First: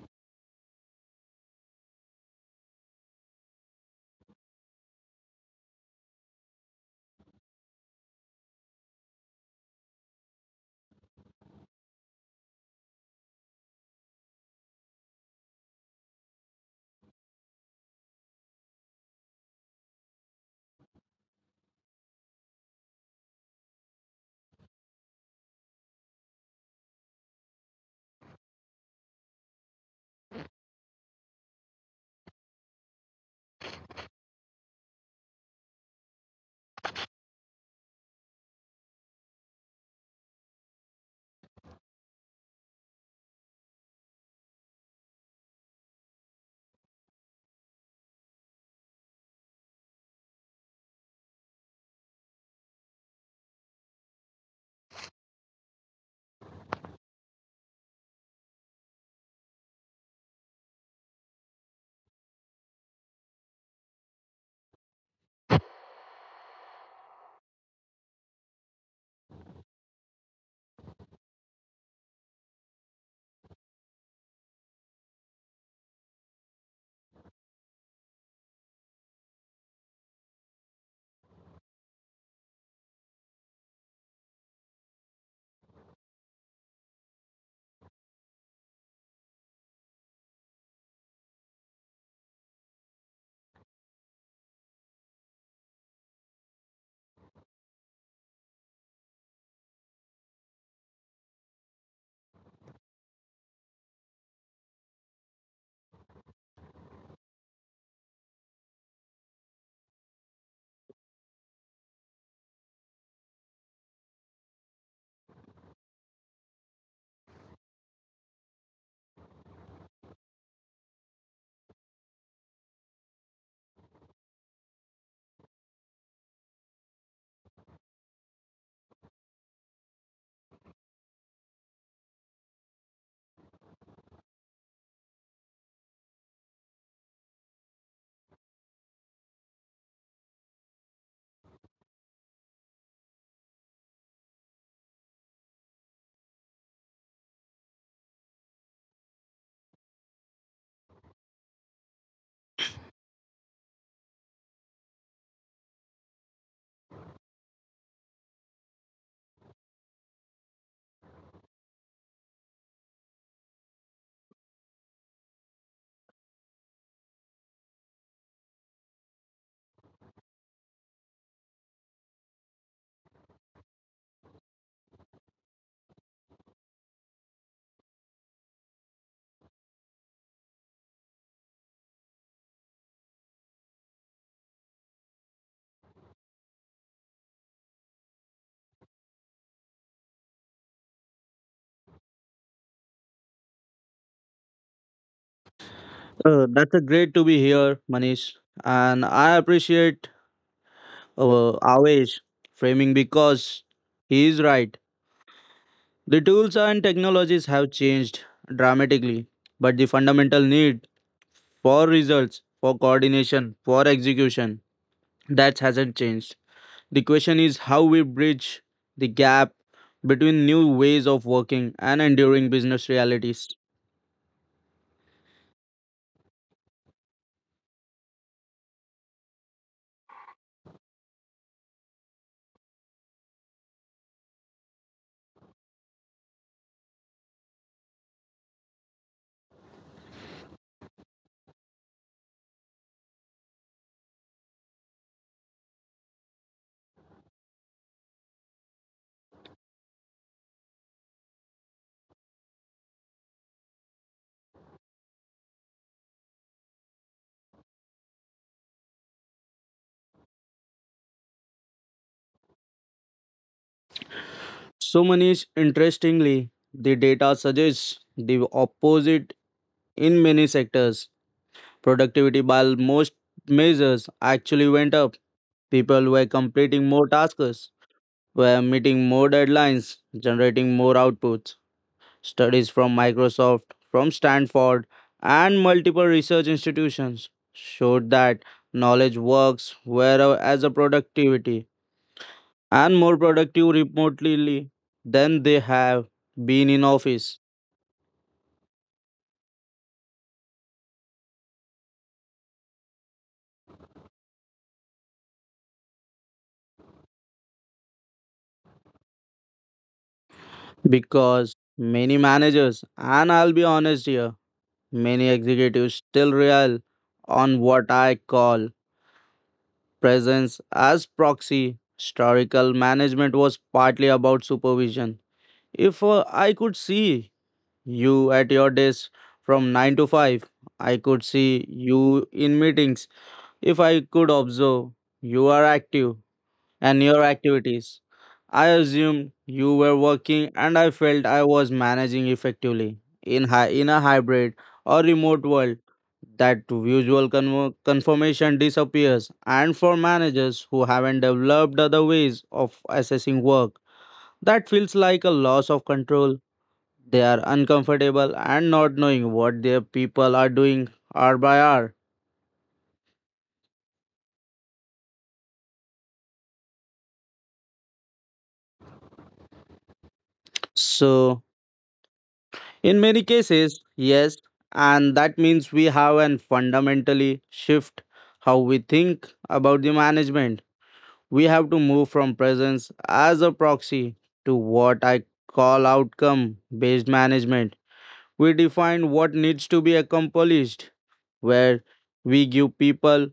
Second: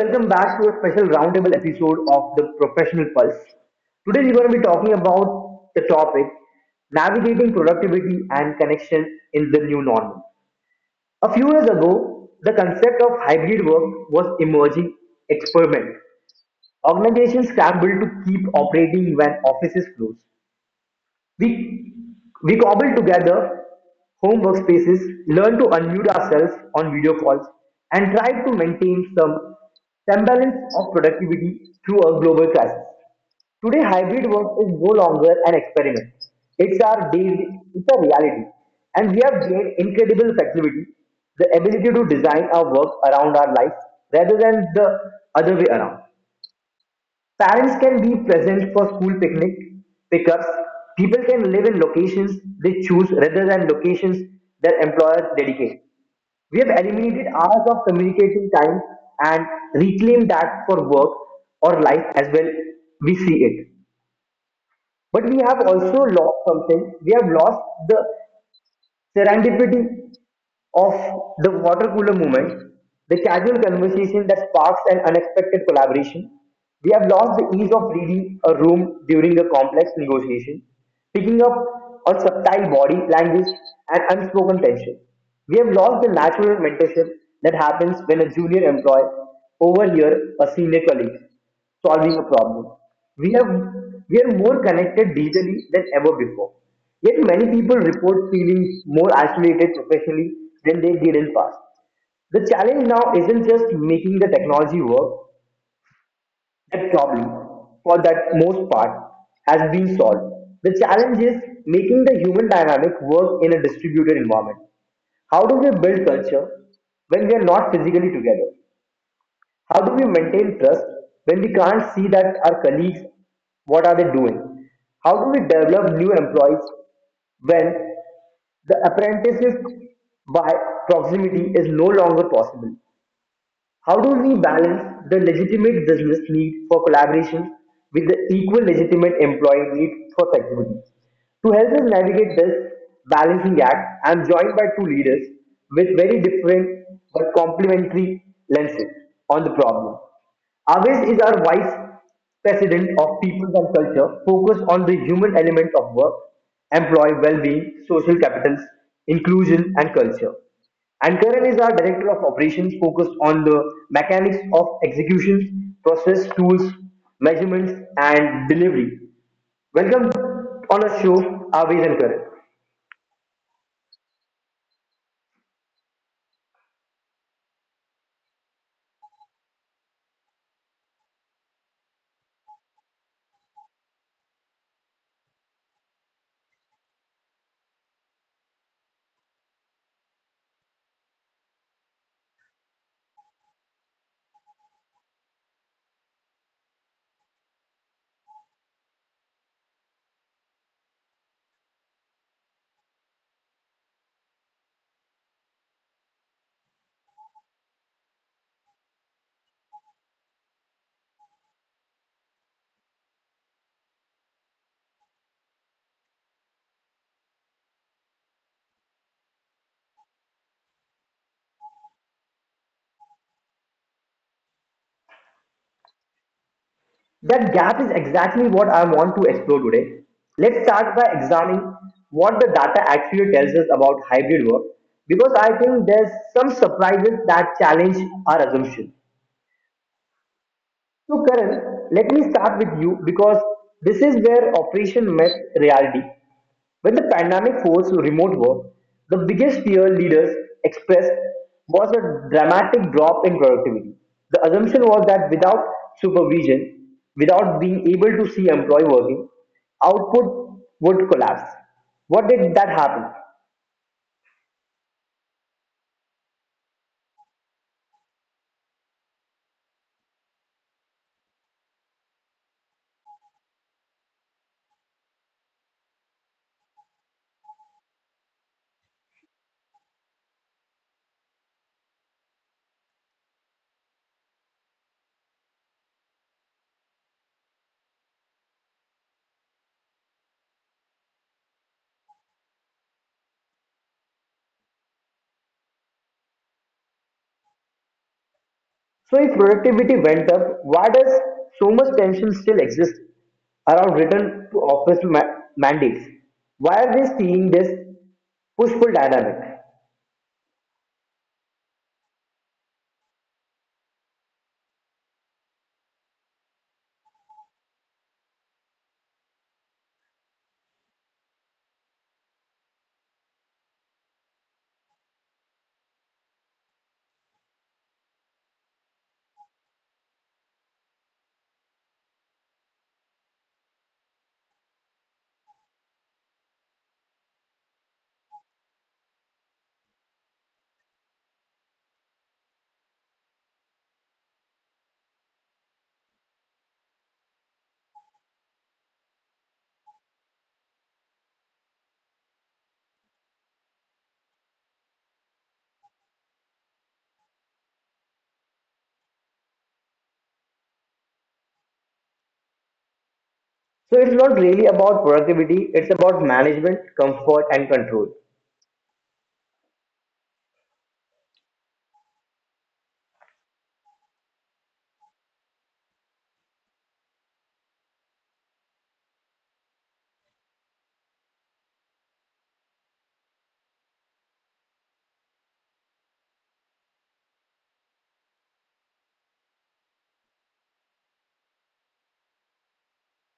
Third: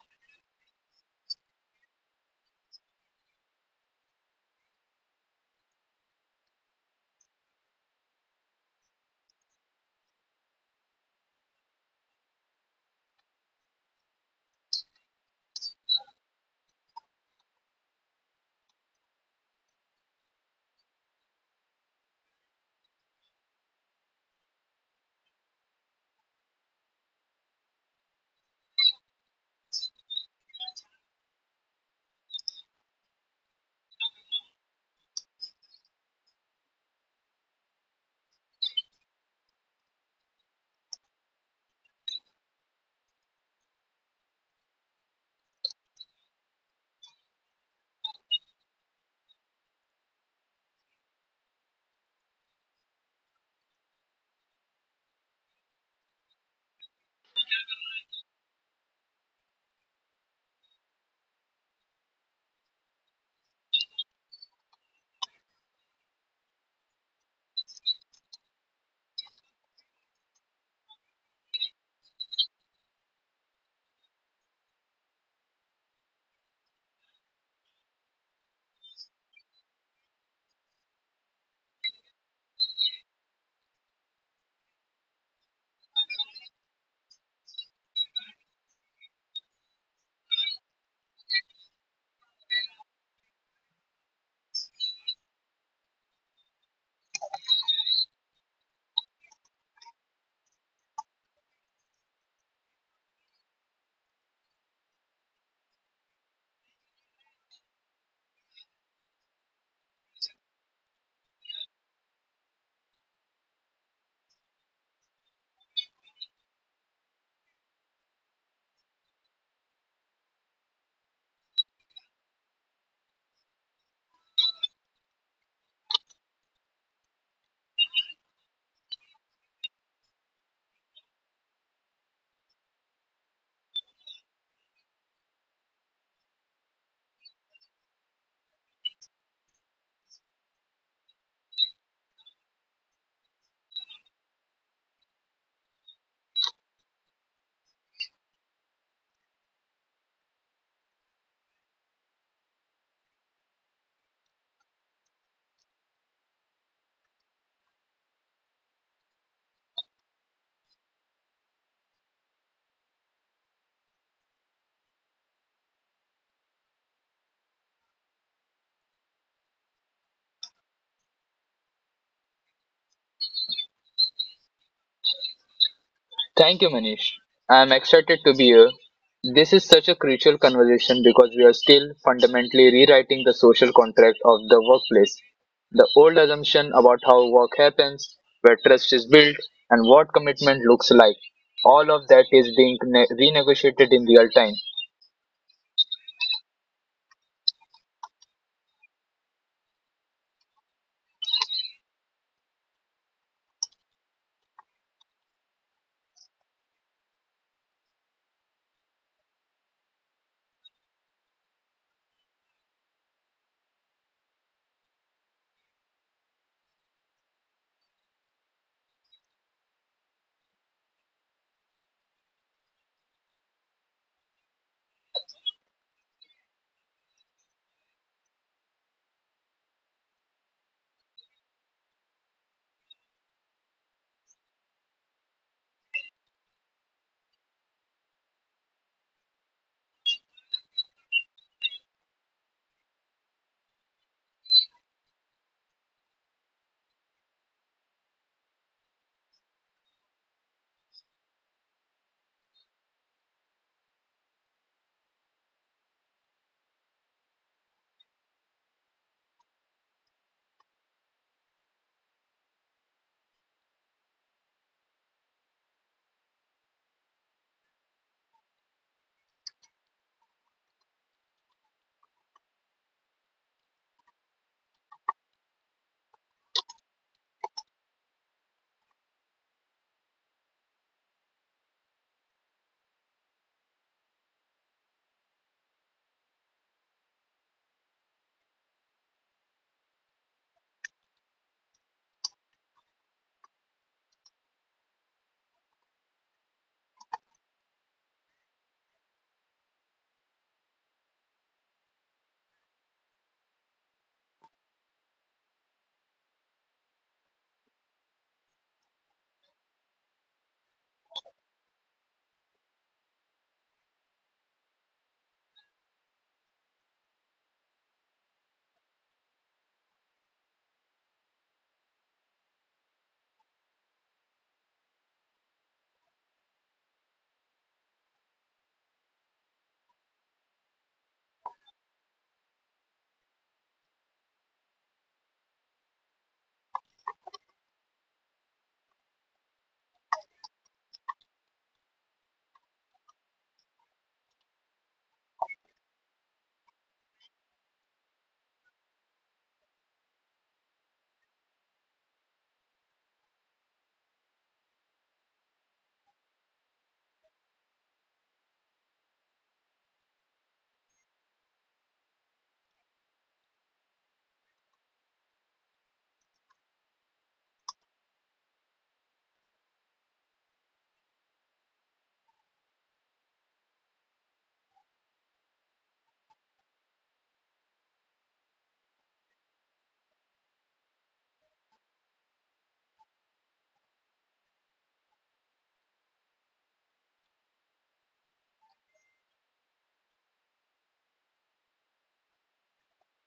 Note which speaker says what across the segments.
Speaker 1: welcome back to a special roundtable episode of the Professional Pulse. Today we're going to be talking about the topic navigating productivity and connection in the new normal. A few years ago, the concept of hybrid work was emerging experiment. Organizations scrambled to keep operating when offices closed. We, we cobbled together home workspaces, learned to unmute ourselves on video calls, and tried to maintain some semblance of productivity through a global crisis. Today, hybrid work is no longer an experiment. It's our daily, it's a reality. And we have gained incredible flexibility, the ability to design our work around our life rather than the other way around. Parents can be present for school picnic pickups. People can live in locations they choose rather than locations their employers dedicate. We have eliminated hours of communication time and reclaimed that for work or life as well we see it. But we have also lost something. We have lost the serendipity of the water cooler moment, the casual conversation that sparks an unexpected collaboration. We have lost the ease of reading a room during a complex negotiation, picking up on subtle body language and unspoken tension. We have lost the natural mentorship that happens when a junior employee overhears a senior colleague solving a problem. We have we are more connected digitally than ever before. Yet many people report feeling more isolated professionally than they did in past. The challenge now isn't just making the technology work. That problem, for that most part, has been solved. The challenge is making the human dynamic work in a distributed environment. How do we build culture when we are not physically together? How do we maintain trust when we can't see that our colleagues, what are they doing? How do we develop new employees when the apprenticeship by proximity is no longer possible? How do we balance the legitimate business need for collaboration with the equal legitimate employee need for flexibility? To help us navigate this balancing act, I am joined by two leaders with very different but complementary lenses on the problem. Aves is our vice president of people and culture, focused on the human element of work, employee well-being, social capitals, inclusion, and culture. And Karan is our director of operations focused on the mechanics of executions, process, tools, measurements, and delivery. Welcome on our show, Aviz and Karan.
Speaker 2: Thank you, Manish. I'm excited to be here. This is such a crucial conversation because we are still fundamentally rewriting the social contract of the workplace. The old assumption about how work happens, where trust is built, and what commitment looks like. All of that is being renegotiated in real time.
Speaker 3: That's a great to be here, Manish, and I appreciate Avesh framing because he is right. The tools and technologies have changed dramatically, but the fundamental need for results, for coordination, for execution, that hasn't changed. The question is how we bridge the gap between new ways of working and enduring business realities.
Speaker 1: That gap is exactly what I want to explore today. Let's start by examining what the data actually tells us about hybrid work because I think there's some surprises that challenge our assumption. So Karan, let me start with you because this is where operation met reality. When the pandemic forced remote work, the biggest fear leaders expressed was a dramatic drop in productivity. The assumption was that without supervision, without being able to see employee working, output would collapse. What did that happen?
Speaker 3: So, Manish, interestingly, the data suggests the opposite. In many sectors, productivity by most measures actually went up. People were completing more tasks, were meeting more deadlines, generating more outputs. Studies from Microsoft, from Stanford, and multiple research institutions showed that knowledge works were as a productivity and more productive remotely than they have been in office
Speaker 1: So if productivity went up, why does so much tension still exist around return to office mandates? Why are we seeing this push-pull dynamic?
Speaker 3: because many managers, and I'll be honest here, many executives still rely on what I call presence as proxy. Historical management was partly about supervision. If I could see you at your desk from 9 to 5, I could see you in meetings. If I could observe you are active, and your activities. I assumed you were working and I felt I was managing effectively in, in a hybrid or remote world. That usual confirmation disappears, and for managers who haven't developed other ways of assessing work, that feels like a loss of control. They are uncomfortable and not knowing what their people are doing hour by hour.
Speaker 1: So it's not really about productivity, it's about management, comfort, and control.
Speaker 3: So, in many cases, yes, and that means we have an fundamentally shift how we think about the management. We have to move from presence as a proxy to what I call outcome based management. We define what needs to be accomplished, where we give people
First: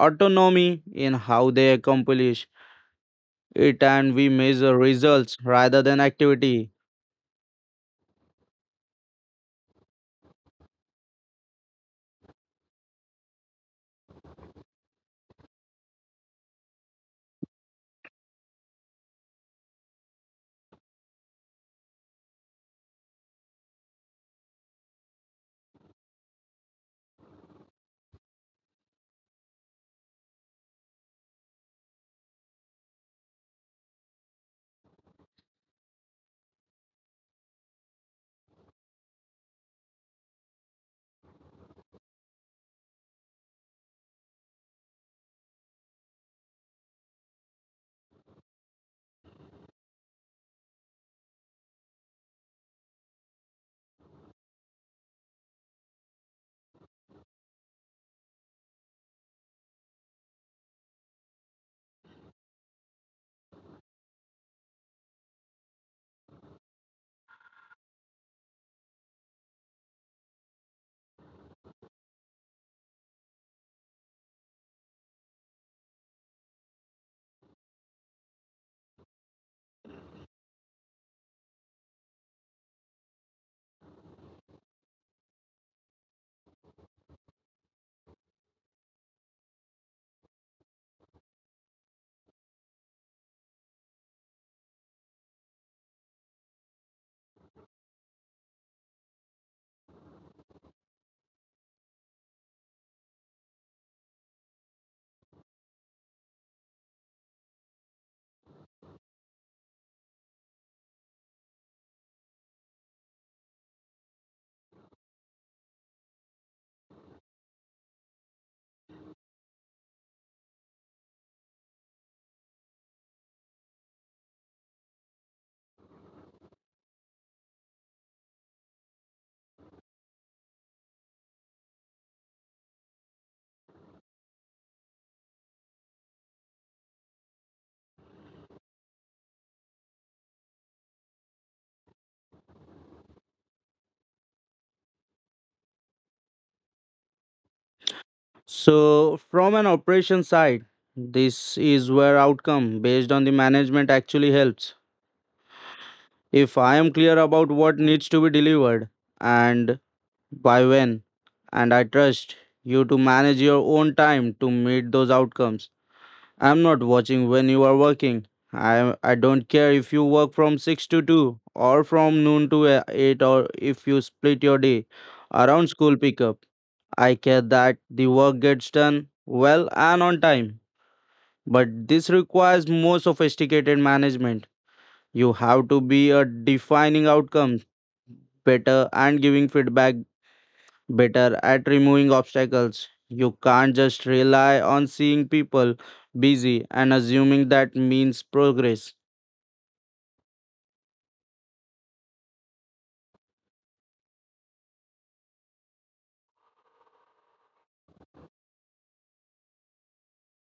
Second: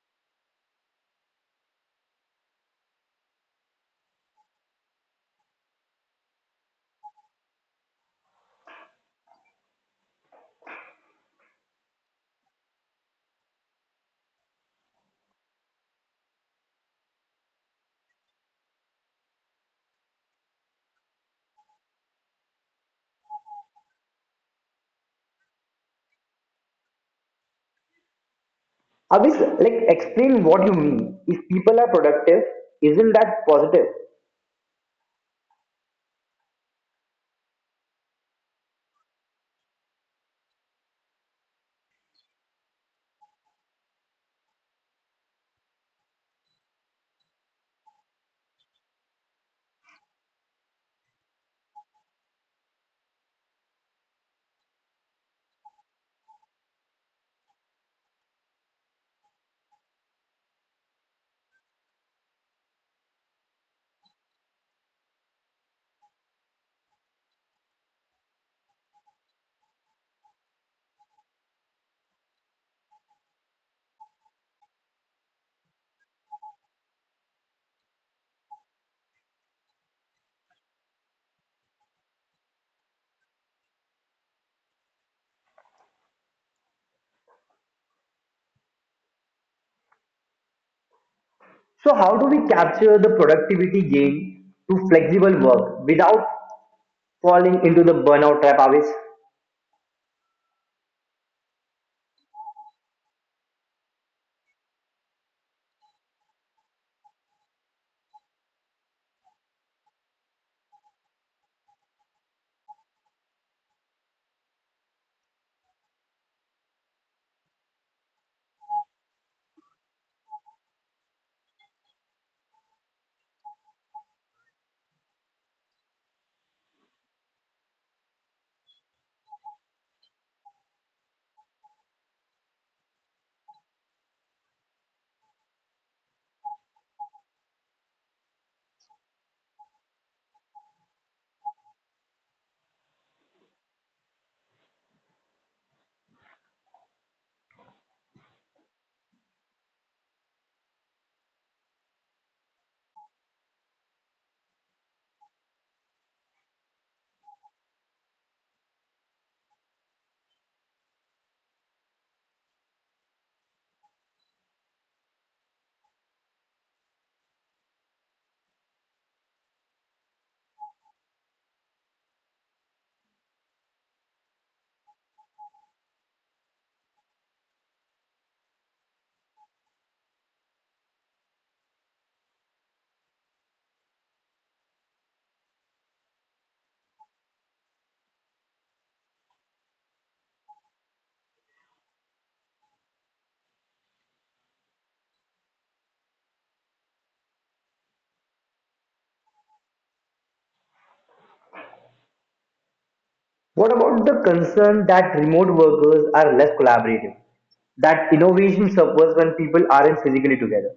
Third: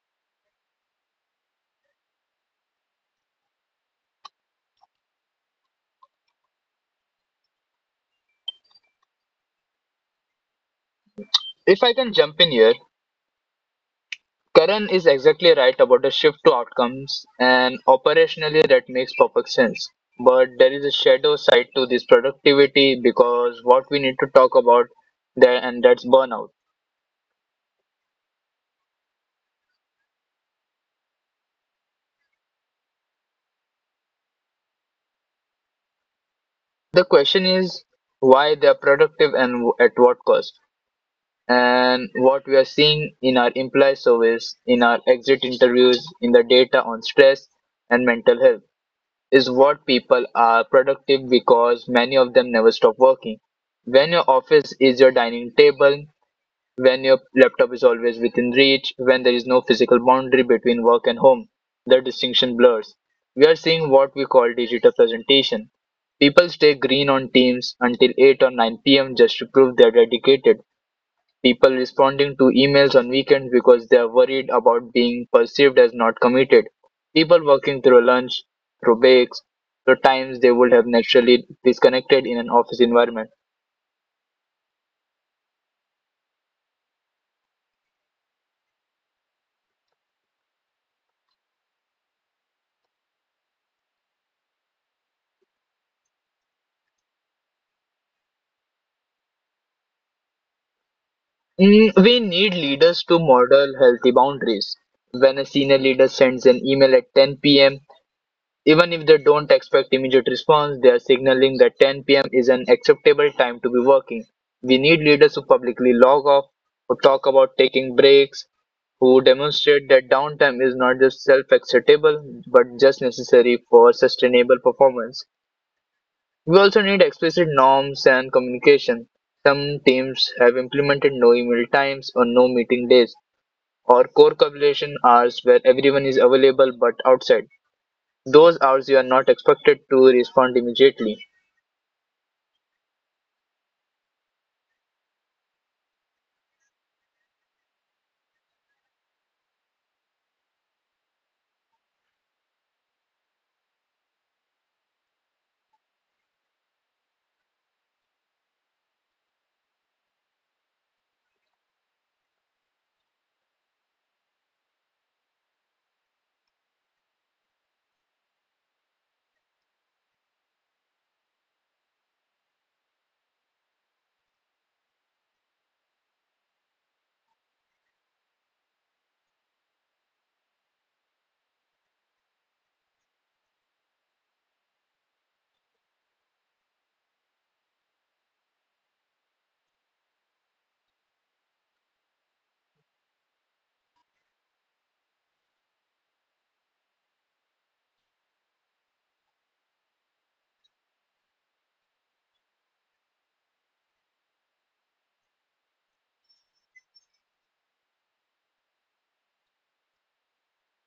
Speaker 3: autonomy in how they accomplish it and we measure results rather than activity.
Speaker 2: If I can jump in here, Karan is exactly right about the shift to outcomes, and operationally that makes perfect sense. But there is a shadow side to this productivity because what we need to talk about there, and that's burnout.
Speaker 1: Abhis, like explain what you mean. If people are productive, isn't that positive?
Speaker 2: The question is why they are productive and at what cost. And what we are seeing in our employee surveys, in our exit interviews, in the data on stress and mental health is what people are productive because many of them never stop working. When your office is your dining table, when your laptop is always within reach, when there is no physical boundary between work and home, the distinction blurs. We are seeing what we call digital presentation. People stay green on Teams until 8 or 9 p.m. just to prove they are dedicated. People responding to emails on weekends because they are worried about being perceived as not committed. People working through lunch, through breaks, through times they would have naturally disconnected in an office environment.
Speaker 1: So how do we capture the productivity gain through flexible work without falling into the burnout trap, Abhis?
Speaker 2: We need leaders to model healthy boundaries. When a senior leader sends an email at 10 p.m., even if they don't expect immediate response, they are signaling that 10 p.m. is an acceptable time to be working. We need leaders who publicly log off, who talk about taking breaks, who demonstrate that downtime is not just self acceptable but just necessary for sustainable performance. We also need explicit norms and communication. Some teams have implemented no email times or no meeting days or core collaboration hours where everyone is available but outside those hours you are not expected to respond immediately.
Speaker 3: So, from an operation side, this is where outcome based on the management actually helps. If I am clear about what needs to be delivered and by when, and I trust you to manage your own time to meet those outcomes. I'm not watching when you are working. I don't care if you work from 6 to 2 or from noon to 8, or if you split your day around school pickup. I care that the work gets done well and on time. But this requires more sophisticated management. You have to be a defining outcomes better and giving feedback better at removing obstacles. You can't just rely on seeing people busy and assuming that means progress.
Speaker 1: What about the concern that remote workers are less collaborative? That innovation suffers when people aren't physically together.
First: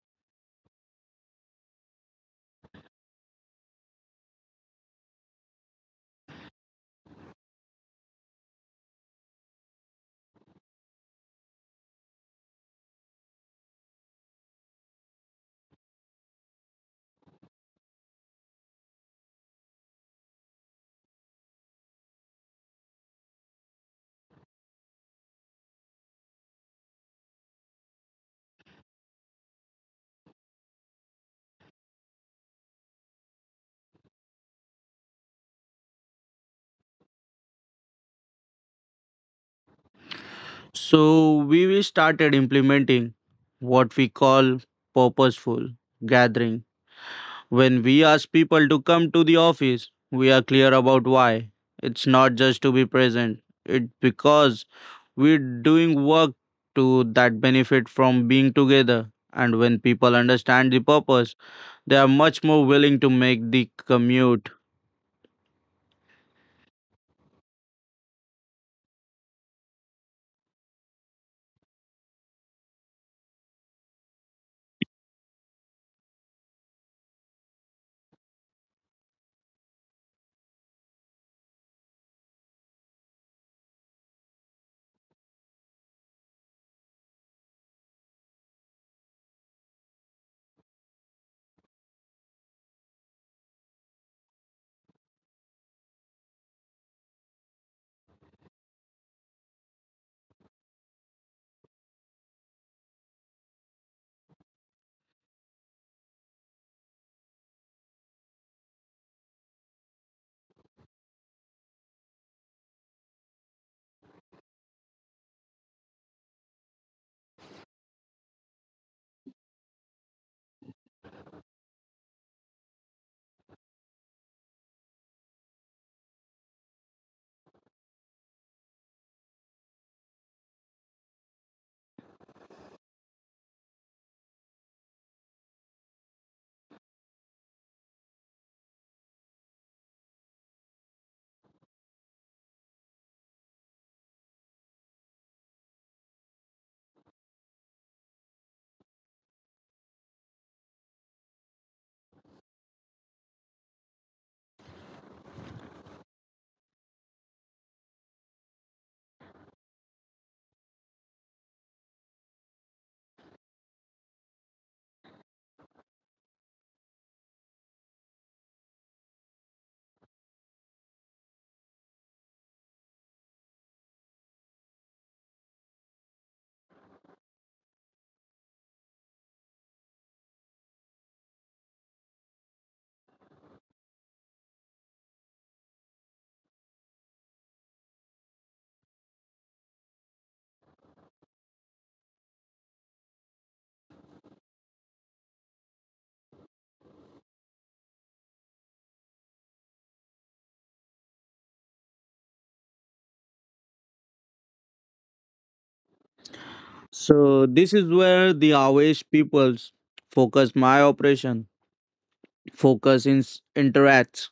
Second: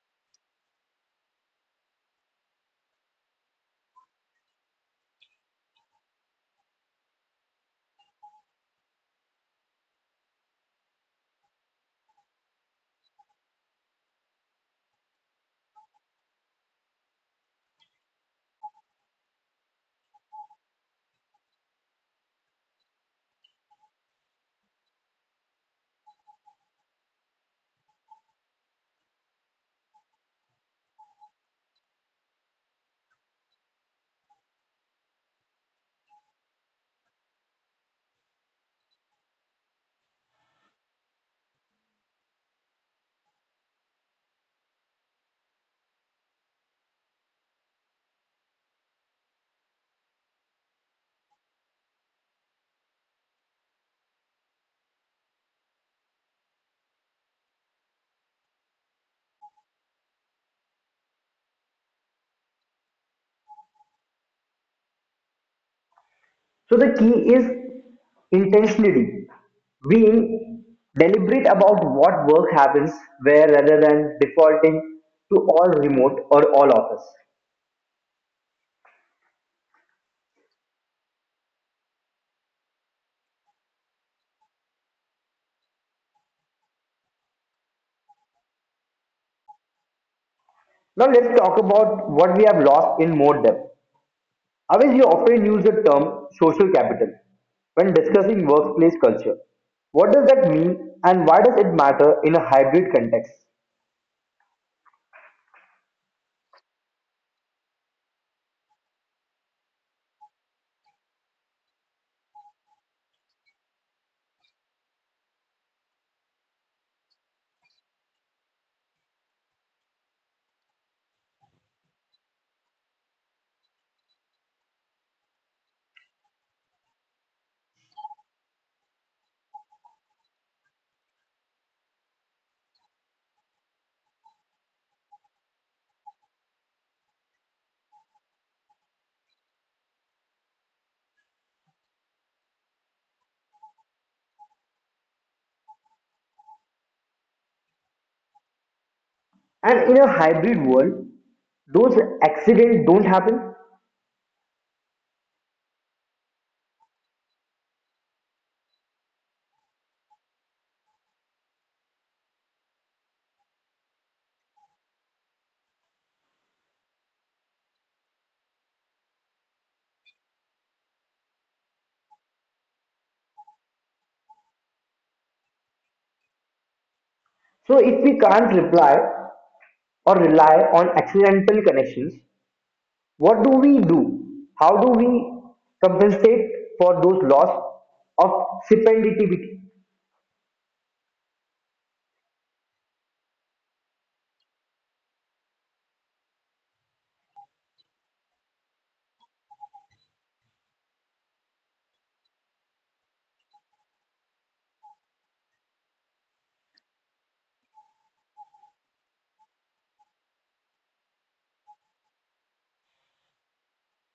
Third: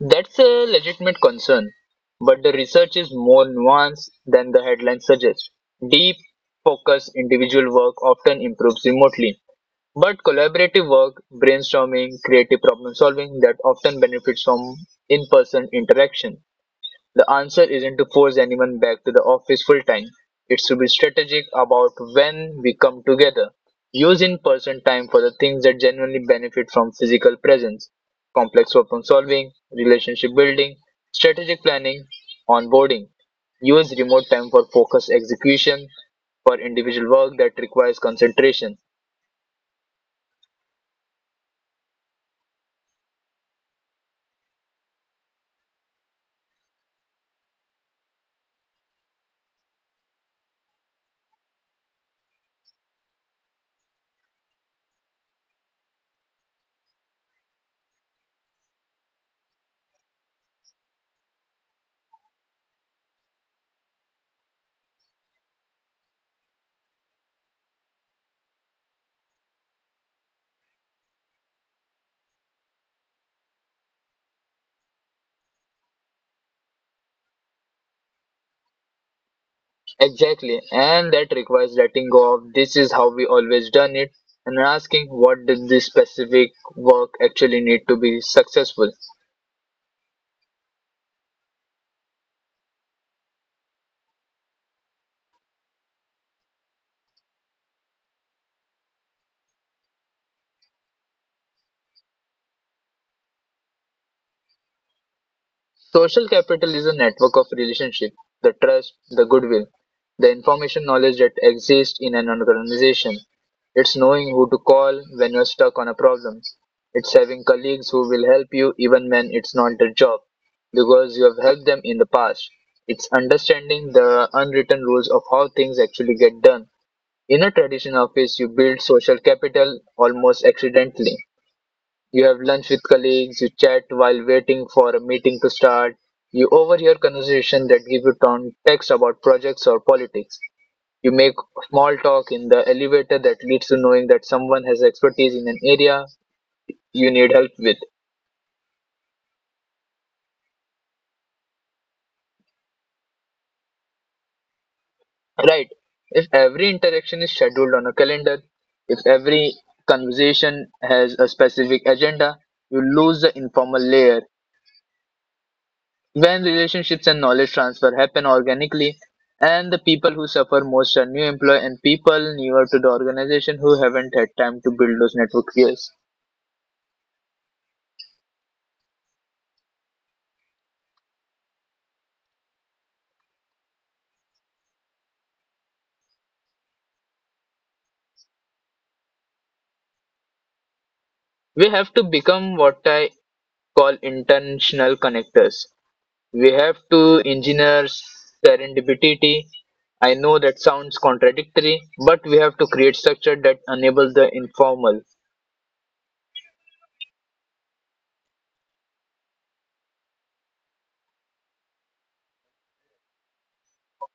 Speaker 2: That's a legitimate concern, but the research is more nuanced than the headline suggests. Deep, focused individual work often improves remotely, but collaborative work, brainstorming, creative problem solving that often benefits from in person interaction. The answer isn't to force anyone back to the office full time. It's to be strategic about when we come together. Use in person time for the things that genuinely benefit from physical presence, complex problem solving, relationship building, strategic planning, onboarding. Use remote time for focused execution, for individual work that requires concentration.
Speaker 3: So we started implementing what we call purposeful gathering. When we ask people to come to the office, we are clear about why. It's not just to be present. It's because we're doing work to that benefit from being together. And when people understand the purpose, they are much more willing to make the commute.
Speaker 1: So the key is intentionality, being deliberate about what work happens where rather than defaulting to all remote or all office.
Speaker 2: Exactly, and that requires letting go of this is how we always done it and asking what does this specific work actually need to be successful.
Speaker 1: Now let's talk about what we have lost in more depth. Always you often use the term social capital when discussing workplace culture. What does that mean and why does it matter in a hybrid context?
Speaker 2: Social capital is a network of relationships, the trust, the goodwill, the information knowledge that exists in an organization. It's knowing who to call when you're stuck on a problem. It's having colleagues who will help you even when it's not their job because you have helped them in the past. It's understanding the unwritten rules of how things actually get done. In a traditional office, you build social capital almost accidentally. You have lunch with colleagues, you chat while waiting for a meeting to start, you overhear conversations that give you context about projects or politics. You make small talk in the elevator that leads to knowing that someone has expertise in an area you need help with.
Speaker 1: And in a hybrid world, those accidents don't happen.
Speaker 2: Right. If every interaction is scheduled on a calendar, if every conversation has a specific agenda, you lose the informal layer when relationships and knowledge transfer happen organically, and the people who suffer most are new employee and people newer to the organization who haven't had time to build those network skills.
Speaker 1: So if we can't reply or rely on accidental connections. What do we do? How do we compensate for those loss of serendipity?
Speaker 2: We have to become what I call intentional connectors. We have to engineer serendipity. I know that sounds contradictory, but we have to create structure that enable the informal.
Speaker 3: So this is where the Awesh people's focus my operation focus in interacts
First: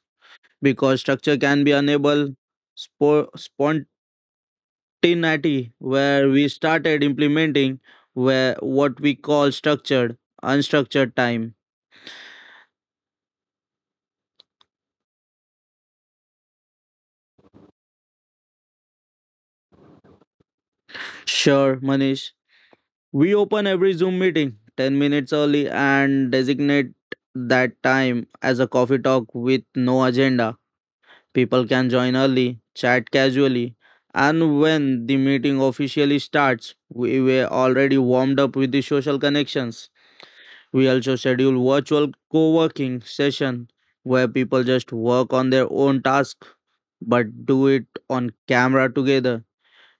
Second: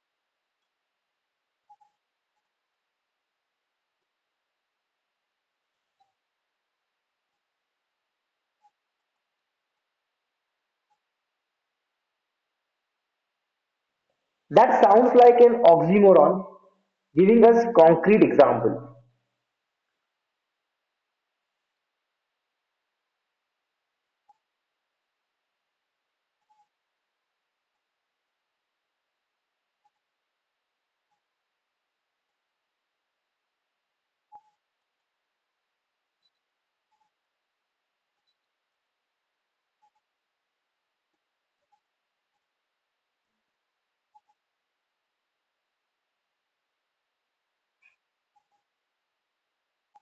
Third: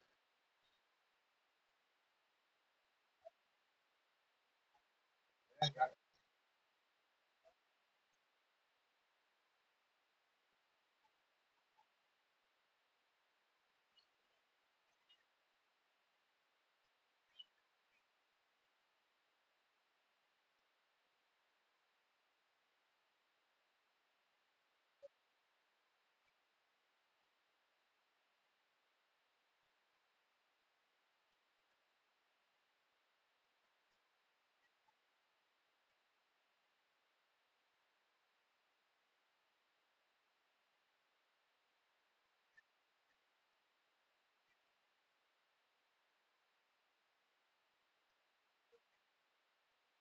Speaker 3: because structure can be unable spo- spontaneity where we started implementing where what we call structured unstructured time.
Speaker 1: That sounds like an oxymoron, giving us concrete example.
Speaker 3: Sure, Manish. We open every Zoom meeting 10 minutes early and designate that time as a coffee talk with no agenda. People can join early, chat casually, and when the meeting officially starts, we were already warmed up with the social connections. We also schedule virtual co-working session where people just work on their own task but do it on camera together.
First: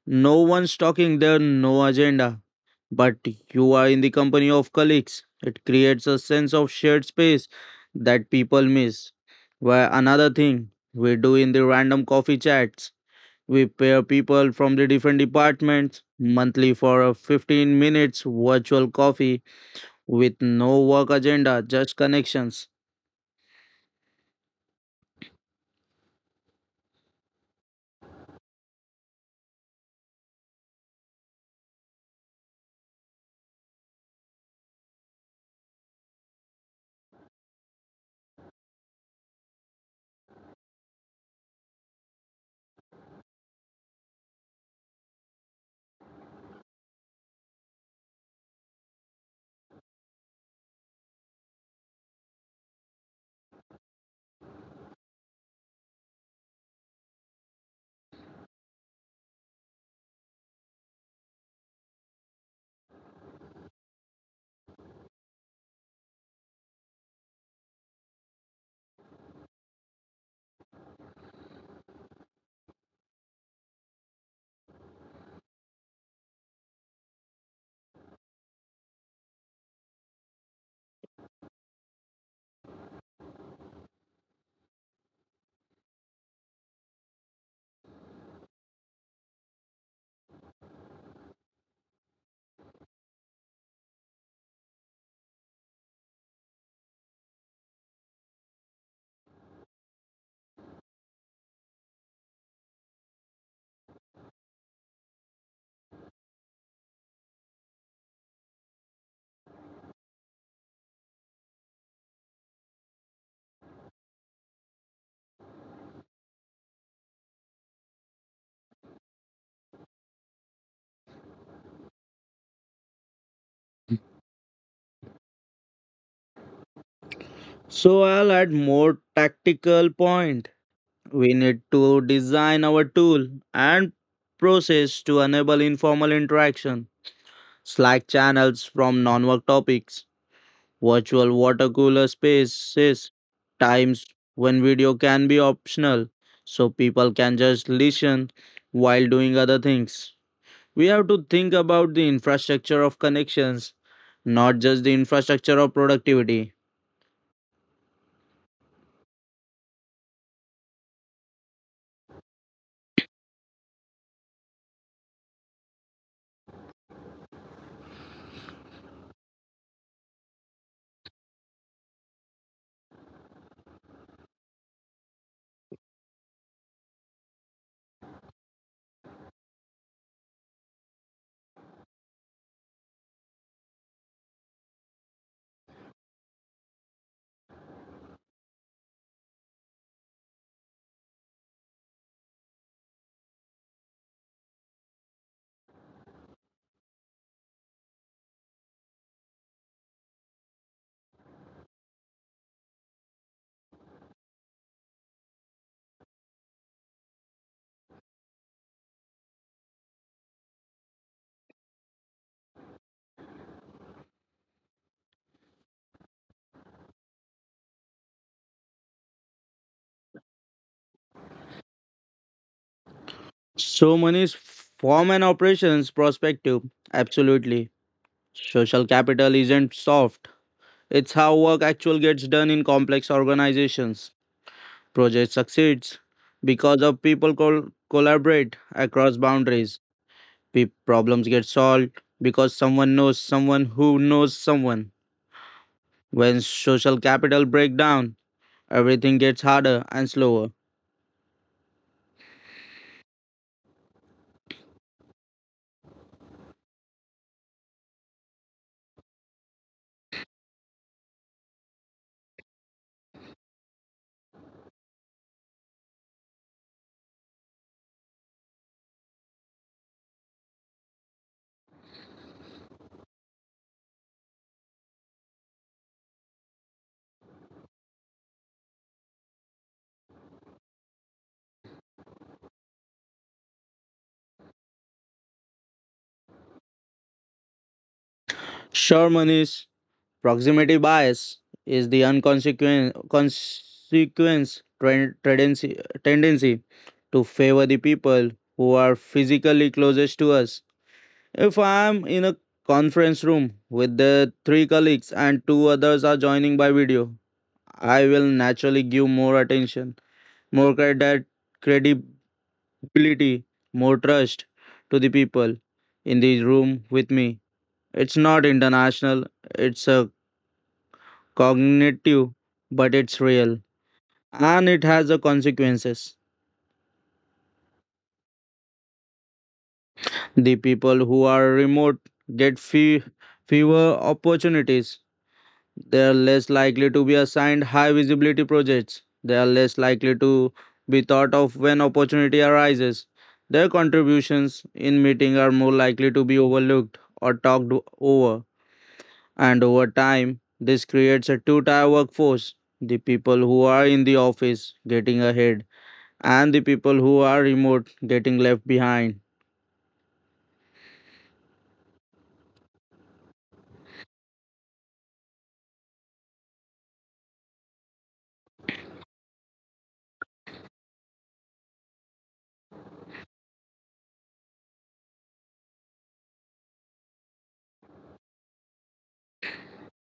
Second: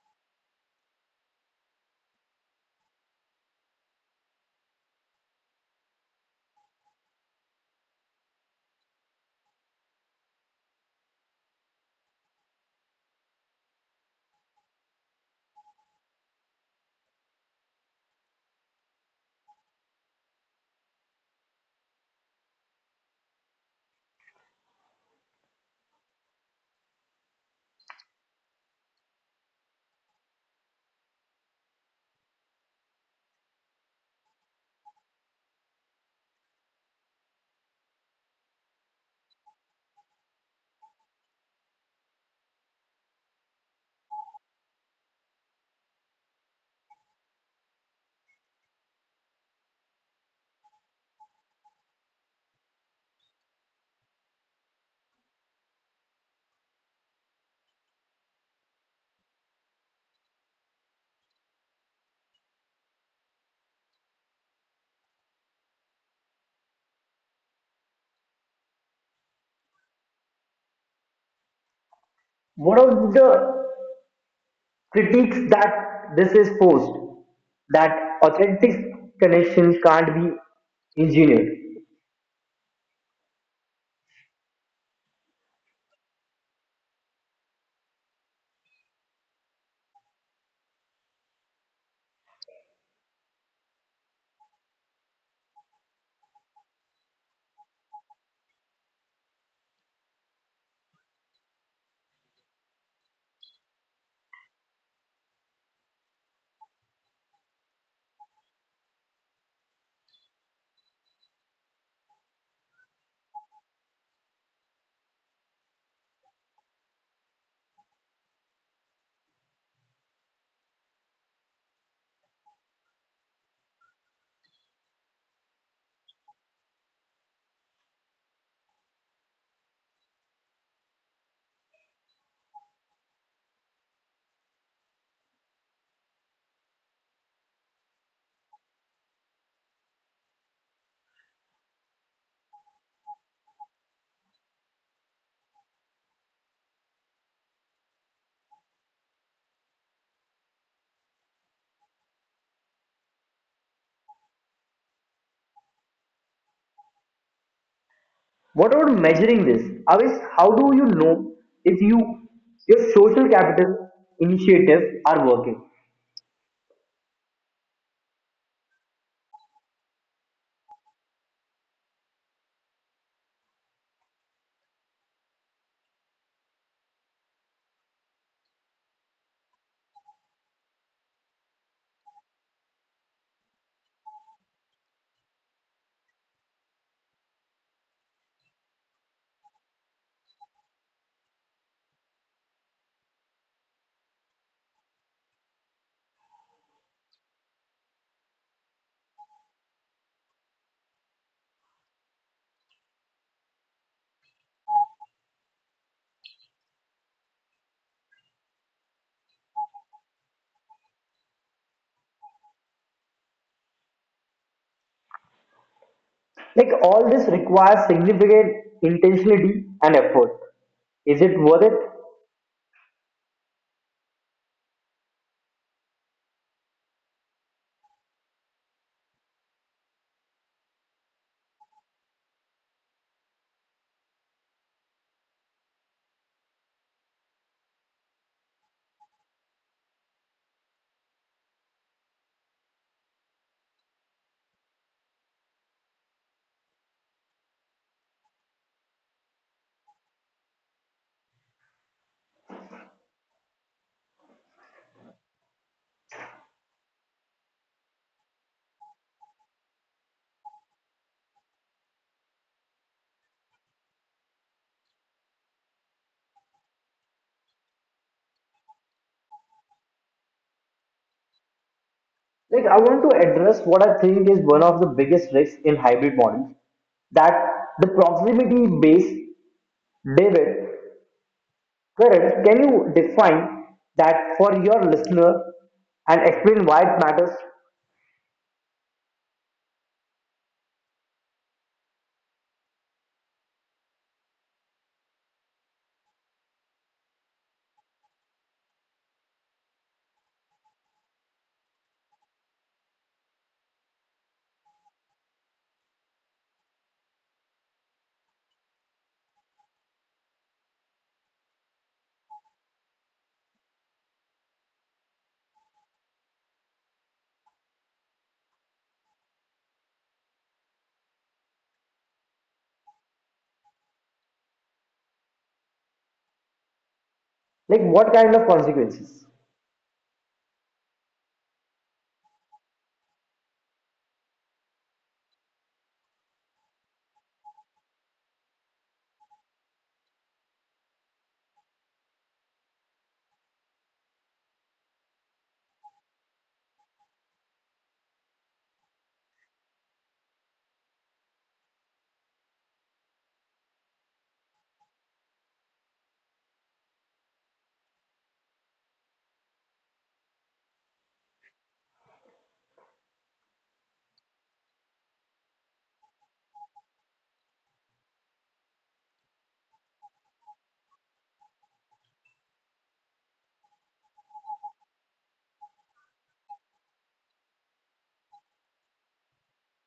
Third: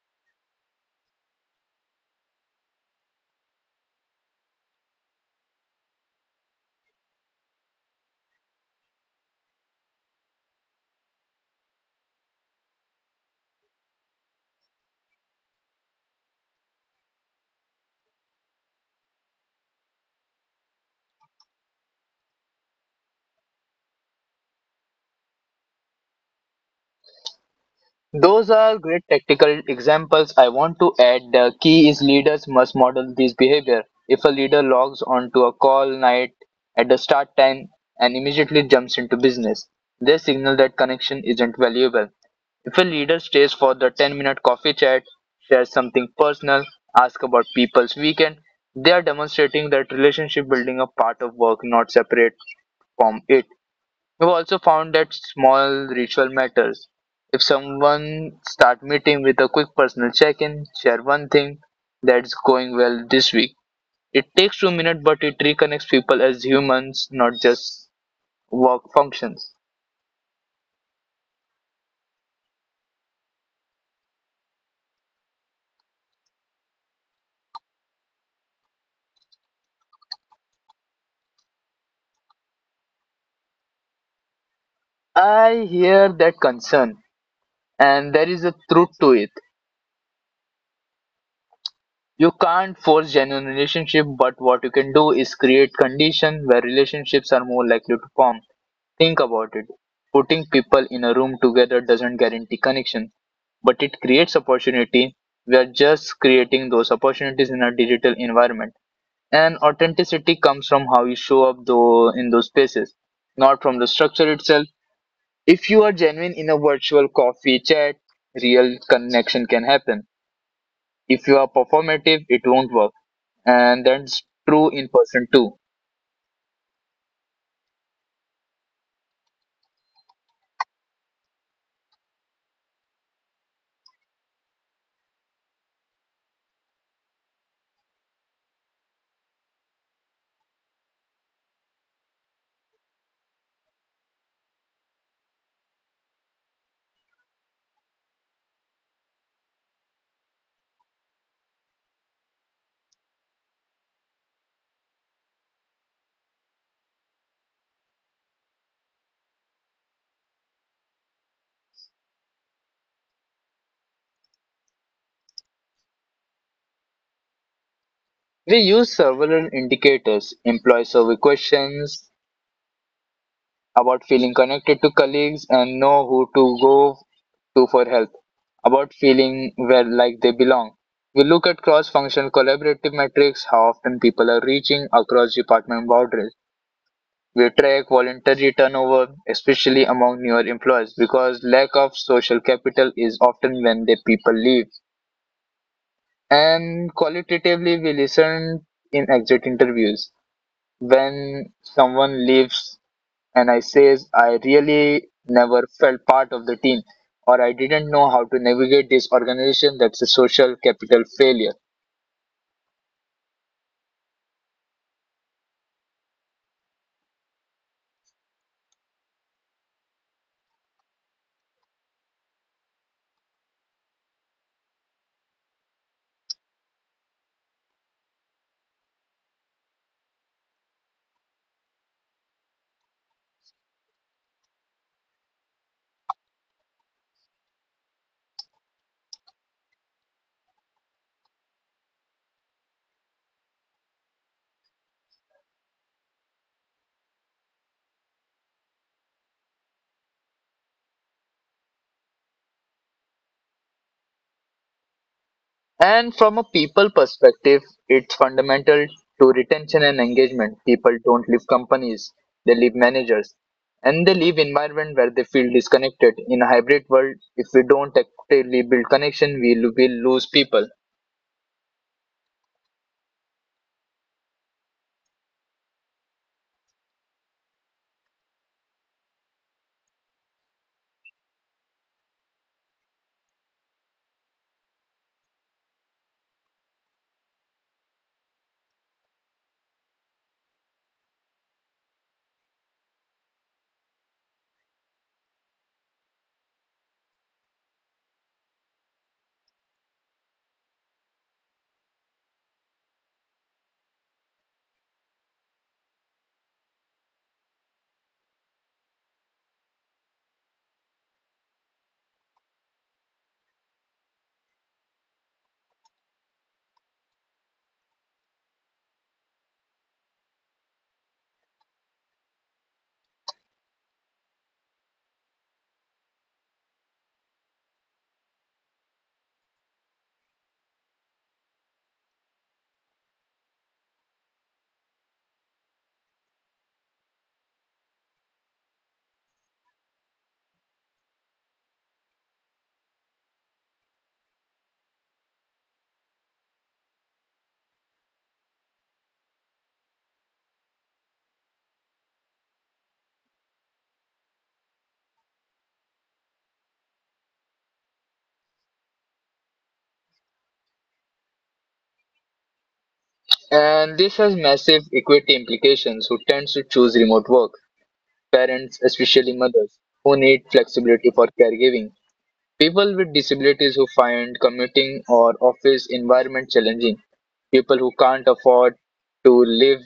Speaker 3: No one's talking there, no agenda. But you are in the company of colleagues. It creates a sense of shared space that people miss. Where another thing we do in the random coffee chats, we pair people from the different departments monthly for a 15 minutes virtual coffee with no work agenda, just connections.
Speaker 2: Those are great tactical examples. I want to add the key is leaders must model this behavior. If a leader logs onto a call night at the start time and immediately jumps into business, they signal that connection isn't valuable. If a leader stays for the 10-minute coffee chat, shares something personal, asks about people's weekend, they are demonstrating that relationship building a part of work, not separate from it. We've also found that small ritual matters. If someone start meeting with a quick personal check-in, share one thing that's going well this week. It takes 2 minutes, but it reconnects people as humans, not just work functions.
Speaker 1: What are the critiques that this is posed? That authentic connections can't be engineered.
Speaker 2: I hear that concern, and there is a truth to it. You can't force genuine relationship, but what you can do is create condition where relationships are more likely to form. Think about it. Putting people in a room together doesn't guarantee connection but it creates opportunity. We are just creating those opportunities in a digital environment. And authenticity comes from how you show up though in those spaces, not from the structure itself. If you are genuine in a virtual coffee chat, real connection can happen. If you are performative, it won't work. And that's true in person too.
Speaker 3: So I'll add more tactical point. We need to design our tool and process to enable informal interaction, Slack channels from non work topics, virtual water cooler spaces, times when video can be optional so people can just listen while doing other things. We have to think about the infrastructure of connections, not just the infrastructure of productivity.
Speaker 1: What about measuring this? Avis, how do you know if you your social capital initiatives are working?
Speaker 2: We use several indicators, employee survey questions about feeling connected to colleagues and know who to go to for help, about feeling where like they belong. We look at cross-functional collaborative metrics, how often people are reaching across department boundaries. We track voluntary turnover, especially among newer employees, because lack of social capital is often when the people leave. And qualitatively, we listen in exit interviews. When someone leaves and I says I really never felt part of the team or I didn't know how to navigate this organization, that's a social capital failure.
Speaker 1: Like all this requires significant intentionality and effort. Is it worth it?
Speaker 3: So, money is from an operations perspective, absolutely. Social capital isn't soft. It's how work actually gets done in complex organizations. Project succeeds because of people collaborate across boundaries. Problems get solved because someone knows someone who knows someone. When social capital break down, everything gets harder and slower.
Speaker 2: And from a people perspective, it's fundamental to retention and engagement. People don't leave companies, they leave managers. And they leave environment where they feel disconnected. In a hybrid world, if we don't actively build connection, we will lose people.
Speaker 1: Like I want to address what I think is one of the biggest risks in hybrid models that the proximity based David, Karan, can you define that for your listener and explain why it matters?
Speaker 3: Sure, Manish, proximity bias is the unconsequent consequence tendency to favor the people who are physically closest to us. If I am in a conference room with the three colleagues and two others are joining by video, I will naturally give more attention, more credit, credibility, more trust to the people in the room with me. It's not international, it's a cognitive, but it's real and it has the consequences.
Speaker 1: Like what kind of consequences?
Speaker 3: The people who are remote get fewer opportunities. They are less likely to be assigned high visibility projects. They are less likely to be thought of when opportunity arises. Their contributions in meeting are more likely to be overlooked or talked over. And over time, this creates a two-tier workforce. The people who are in the office getting ahead and the people who are remote getting left behind.
Speaker 2: And this has massive equity implications who tends to choose remote work parents, especially mothers, who need flexibility for caregiving, people with disabilities who find commuting or office environment challenging, people who can't afford to live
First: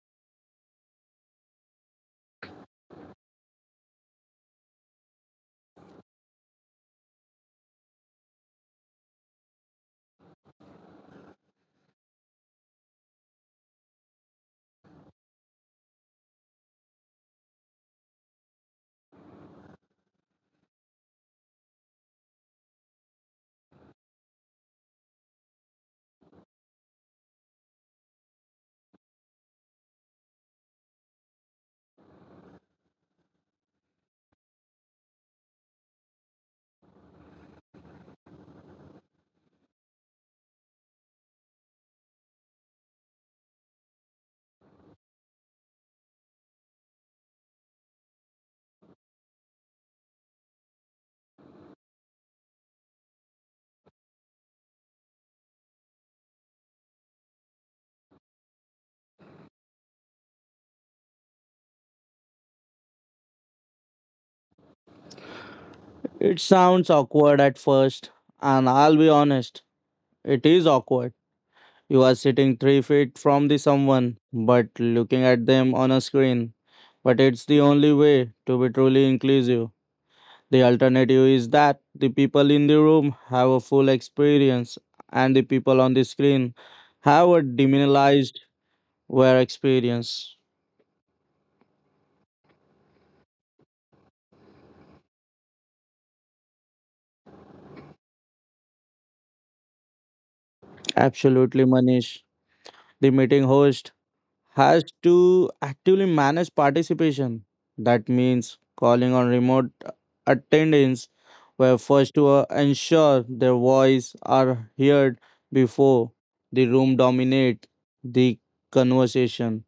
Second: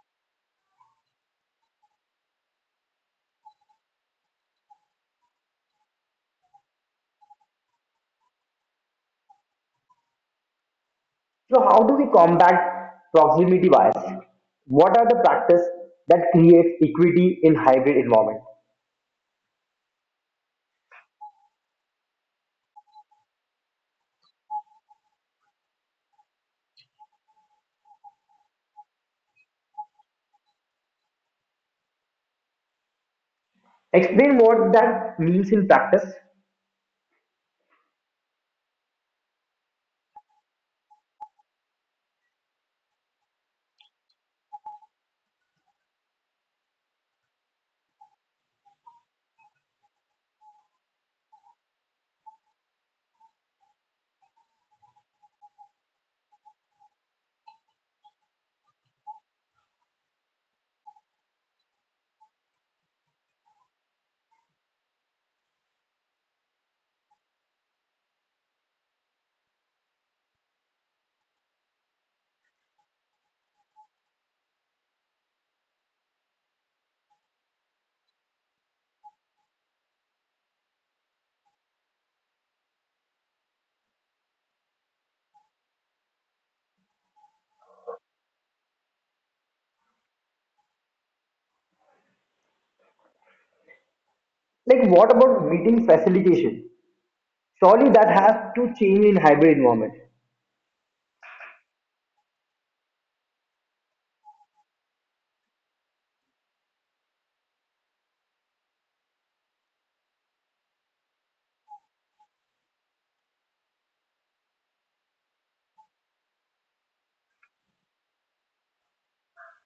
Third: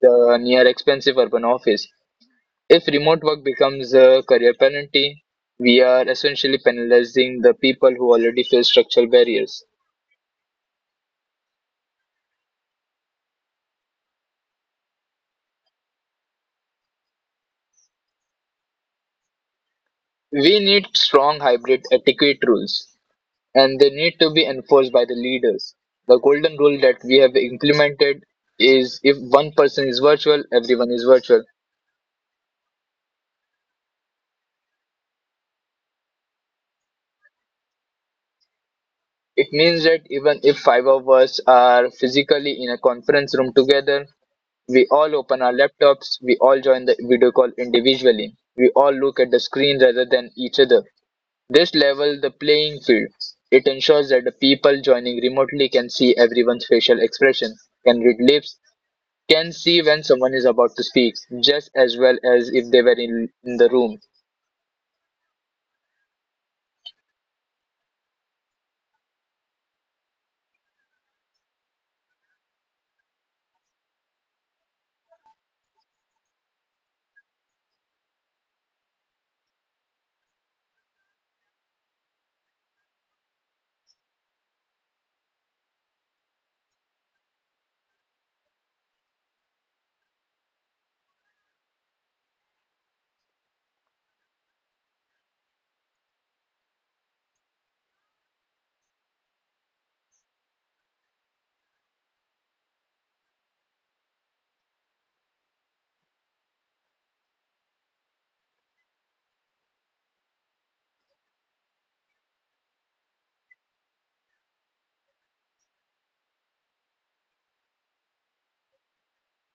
Speaker 2: the near expensive urban office. If remote work becomes a career penalty, we are essentially penalizing the people who already face structural barriers.
Speaker 1: So how do we combat proximity bias? What are the practices that create equity in hybrid environment?
Speaker 2: We need strong hybrid etiquette rules and they need to be enforced by the leaders. The golden rule that we have implemented is if 1 person is virtual, everyone is virtual.
Speaker 1: Explain what that means in practice.
Speaker 2: It means that even if five of us are physically in a conference room together, we all open our laptops, we all join the video call individually, we all look at the screen rather than each other. This level the playing field. It ensures that the people joining remotely can see everyone's facial expression, can read lips, can see when someone is about to speak just as well as if they were in the room.
Speaker 3: It sounds awkward at first, and I'll be honest, it is awkward. You are sitting 3 feet from the someone, but looking at them on a screen. But it's the only way to be truly inclusive. The alternative is that the people in the room have a full experience, and the people on the screen have a diminished their experience.
Speaker 1: Like, what about meeting facilitation? Surely that has to change in hybrid environment.
Speaker 3: Absolutely, Manish. The meeting host has to actively manage participation. That means calling on remote attendants were first to ensure their voice are heard before the room dominate the conversation.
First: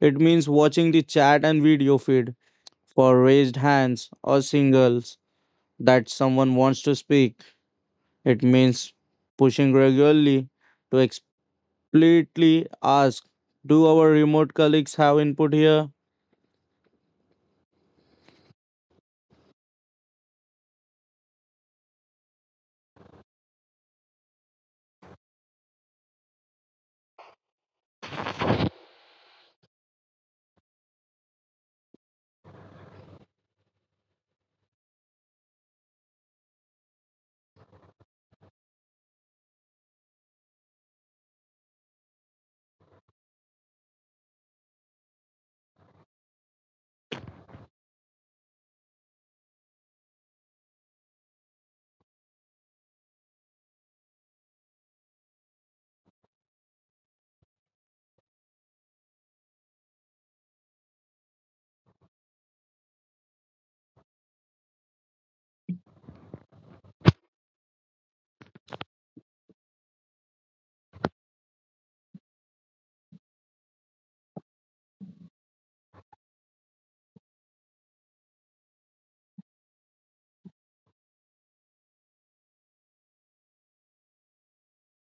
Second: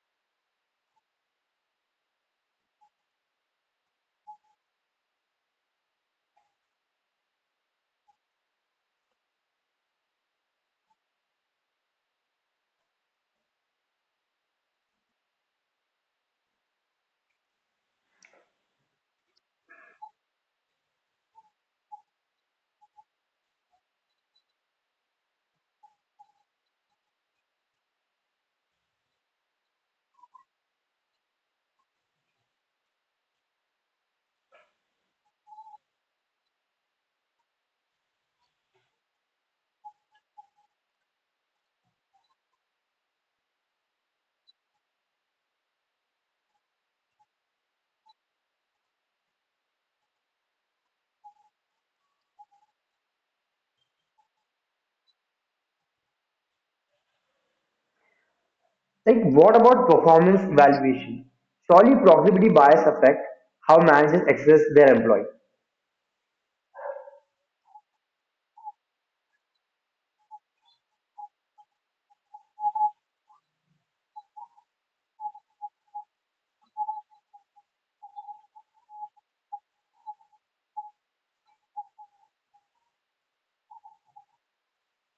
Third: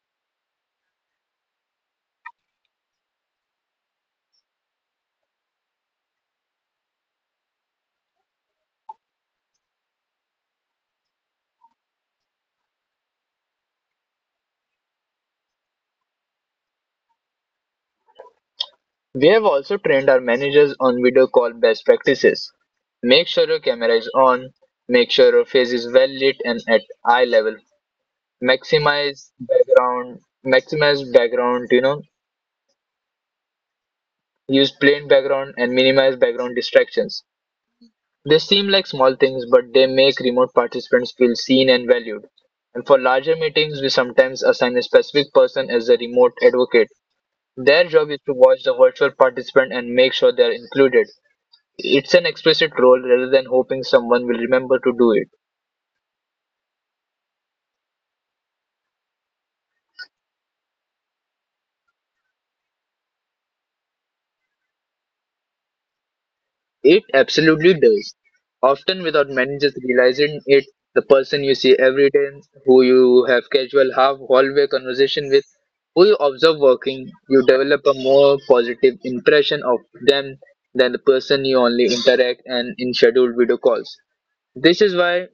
Speaker 3: It means watching the chat and video feed for raised hands or singles that someone wants to speak. It means pushing regularly to explicitly ask, do our remote colleagues have input here?
Speaker 2: We have also trained our managers on video call best practices. Make sure your camera is on, make sure your face is well lit and at eye level. Maximize background, maximize background, use plain background and minimize background distractions. They seem like small things, but they make remote participants feel seen and valued. And for larger meetings, we sometimes assign a specific person as a remote advocate. Their job is to watch the virtual participant and make sure they are included. It's an explicit role rather than hoping someone will remember to do it.
Speaker 1: Like, what about performance evaluation? Surely proximity bias affect how managers assess their employee.
Speaker 2: It absolutely does. Often without managers realizing it, the person you see every day, who you have casual half hallway conversation with, who you observe working, you develop a more positive impression of them than the person you only interact and in scheduled video calls. This is why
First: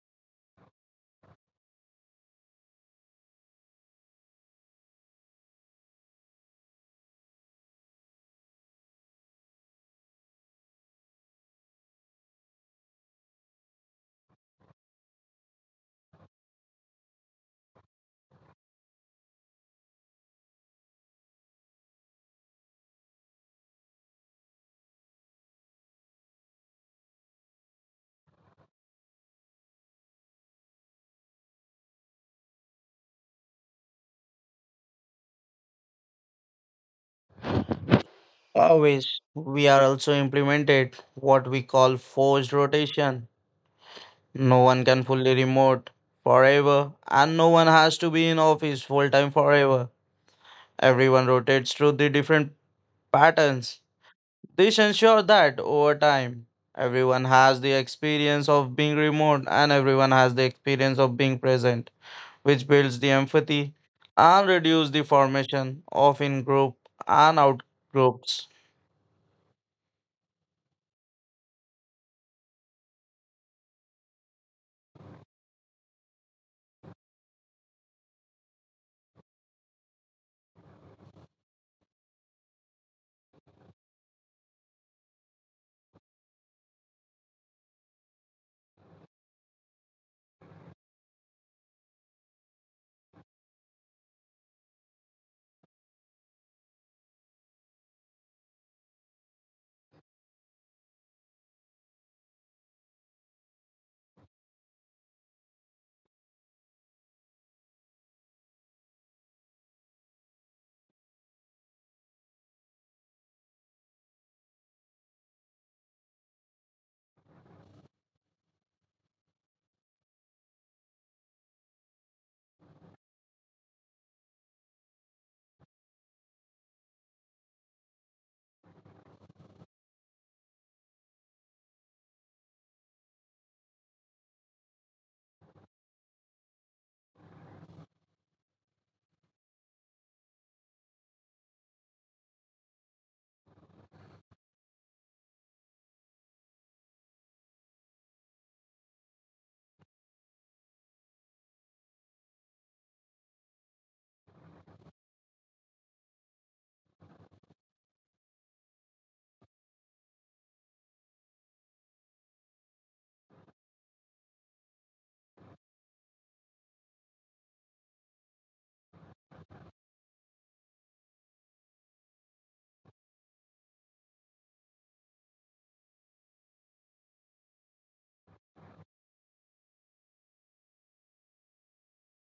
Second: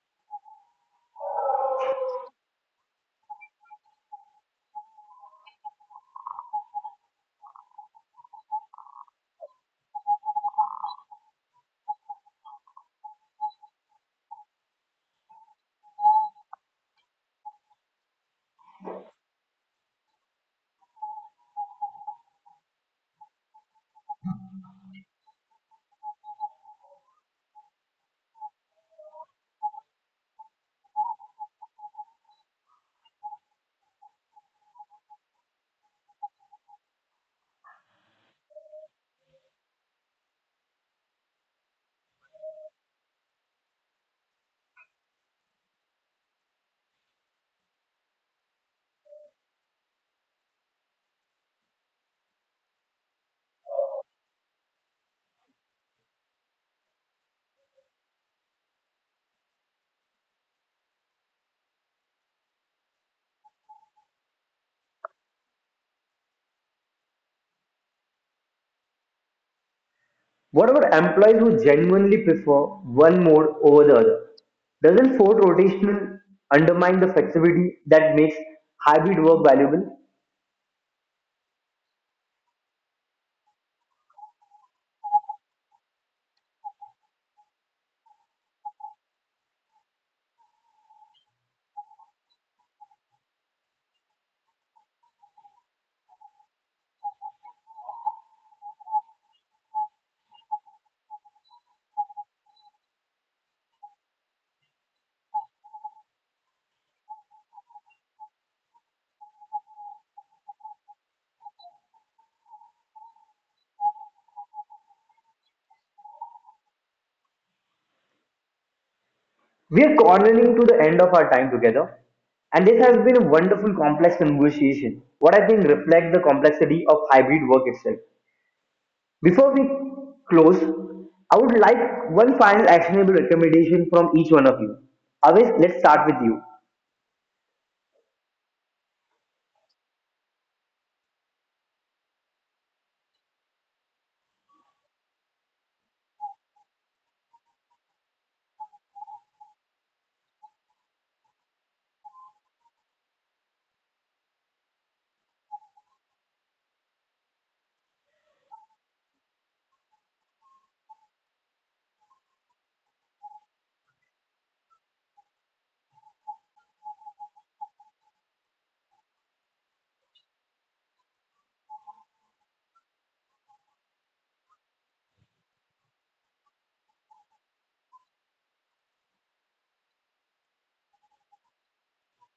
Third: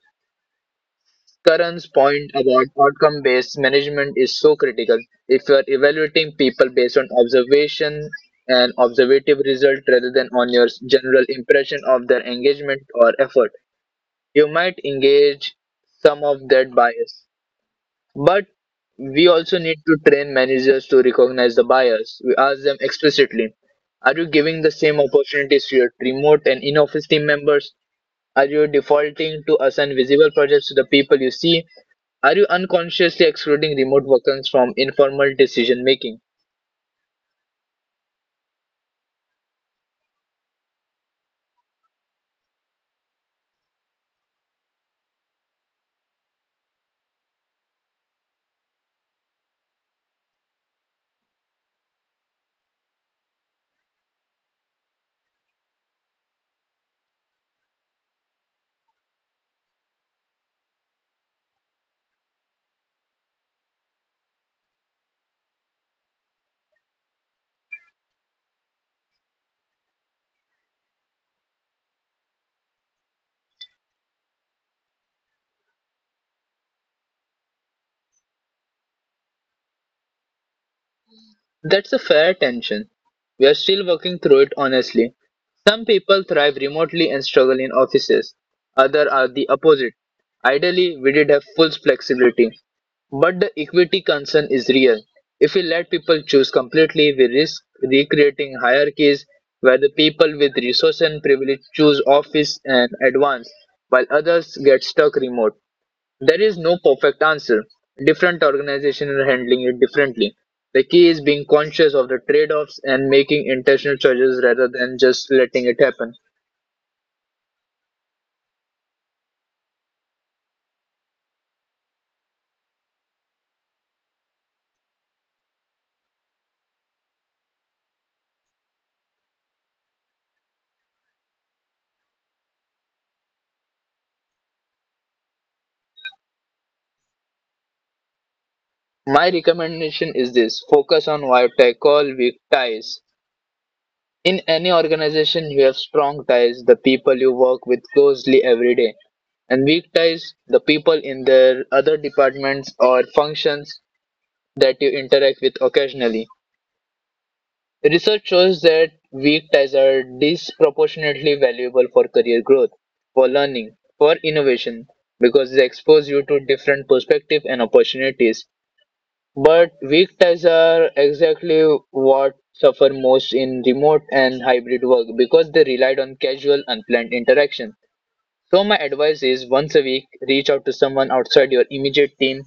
Speaker 2: Karan's point about outcome based management is so critical. If you are evaluating people based on observation and observative result rather than on your general impression of their engagement or effort, you might engage some of that bias. But we also need to train managers to recognize the bias. We ask them explicitly, are you giving the same opportunities to your remote and in office team members? Are you defaulting to assign visible projects to the people you see? Are you unconsciously excluding remote workers from informal decision making?
Speaker 3: Always, we are also implemented what we call forced rotation. No one can fully remote forever, and no one has to be in office full time forever. Everyone rotates through the different patterns. This ensures that over time, everyone has the experience of being remote and everyone has the experience of being present, which builds the empathy and reduces the formation of in group and out groups.
Speaker 1: What about employees who genuinely prefer one mode over the other? Doesn't forced rotational undermine the flexibility that makes hybrid work valuable?
Speaker 2: That's a fair tension. We are still working through it honestly. Some people thrive remotely and struggle in offices. Others are the opposite. Ideally, we did have full flexibility. But the equity concern is real. If we let people choose completely, we risk recreating hierarchies where the people with resources and privilege choose office and advance, while others get stuck remote. There is no perfect answer. Different organizations are handling it differently. The key is being conscious of the trade offs and making intentional choices rather than just letting it happen.
Speaker 1: We are cornering to the end of our time together, and this has been a wonderful complex conversation, what I think reflects the complexity of hybrid work itself. Before we close, I would like one final actionable recommendation from each one of you. Always, let's start with you.
Speaker 2: My recommendation is this focus on what I call weak ties. In any organization, you have strong ties, the people you work with closely every day, and weak ties, the people in their other departments or functions that you interact with occasionally. Research shows that weak ties are disproportionately valuable for career growth, for learning, for innovation, because they expose you to different perspectives and opportunities. But weak ties are exactly what suffer most in remote and hybrid work because they relied on casual, unplanned interaction. So my advice is once a week, reach out to someone outside your immediate team,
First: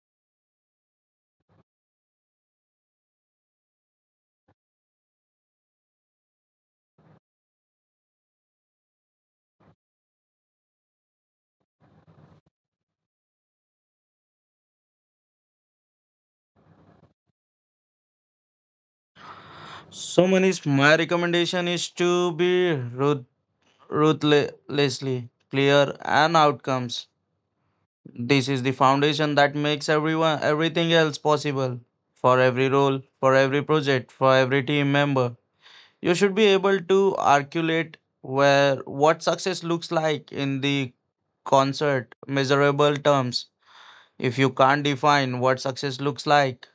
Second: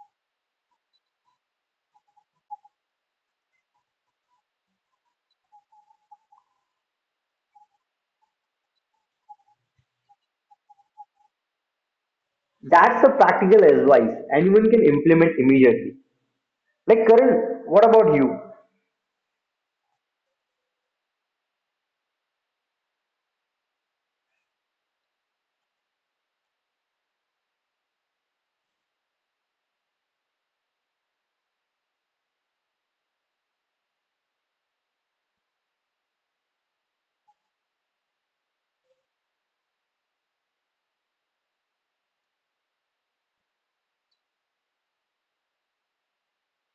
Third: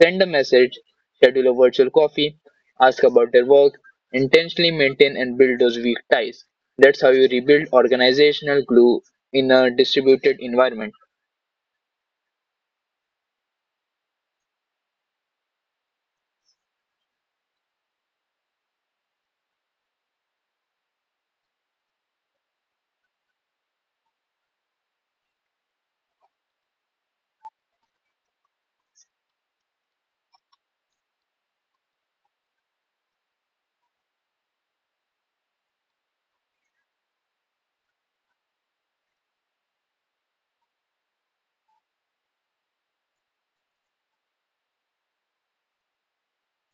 Speaker 2: send a message, schedule a virtual coffee, ask about their work, intentionally maintain and build those weak ties. That's how you rebuild organizational glue in a distributed environment.
Speaker 1: That's a practical advice anyone can implement immediately. Like Karan, what about you?
Speaker 3: So Manish, my recommendation is to be ruthlessly clear and outcomes. This is the foundation that makes everyone everything else possible. For every role, for every project, for every team member, you should be able to articulate where what success looks like in the concert measurable terms if you can't define what success looks like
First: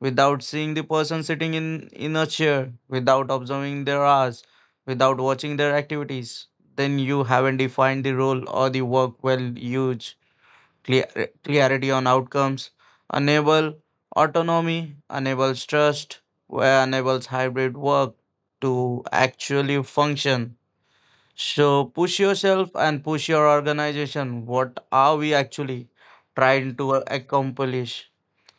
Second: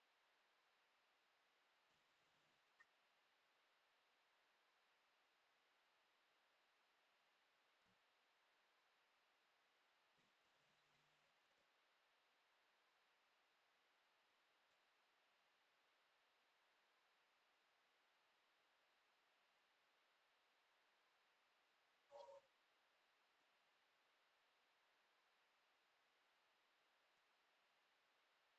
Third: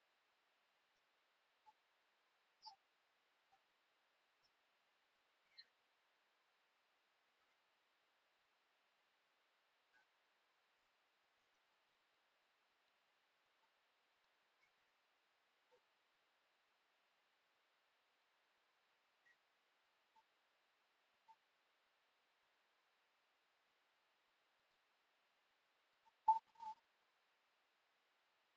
Speaker 3: without seeing the person sitting in a chair, without observing their hours, without watching their activities, then you haven't defined the role or the work well. Huge clear, clarity on outcomes enable autonomy, enables trust, where enables hybrid work to actually function so push yourself and push your organization. What are we actually trying to accomplish?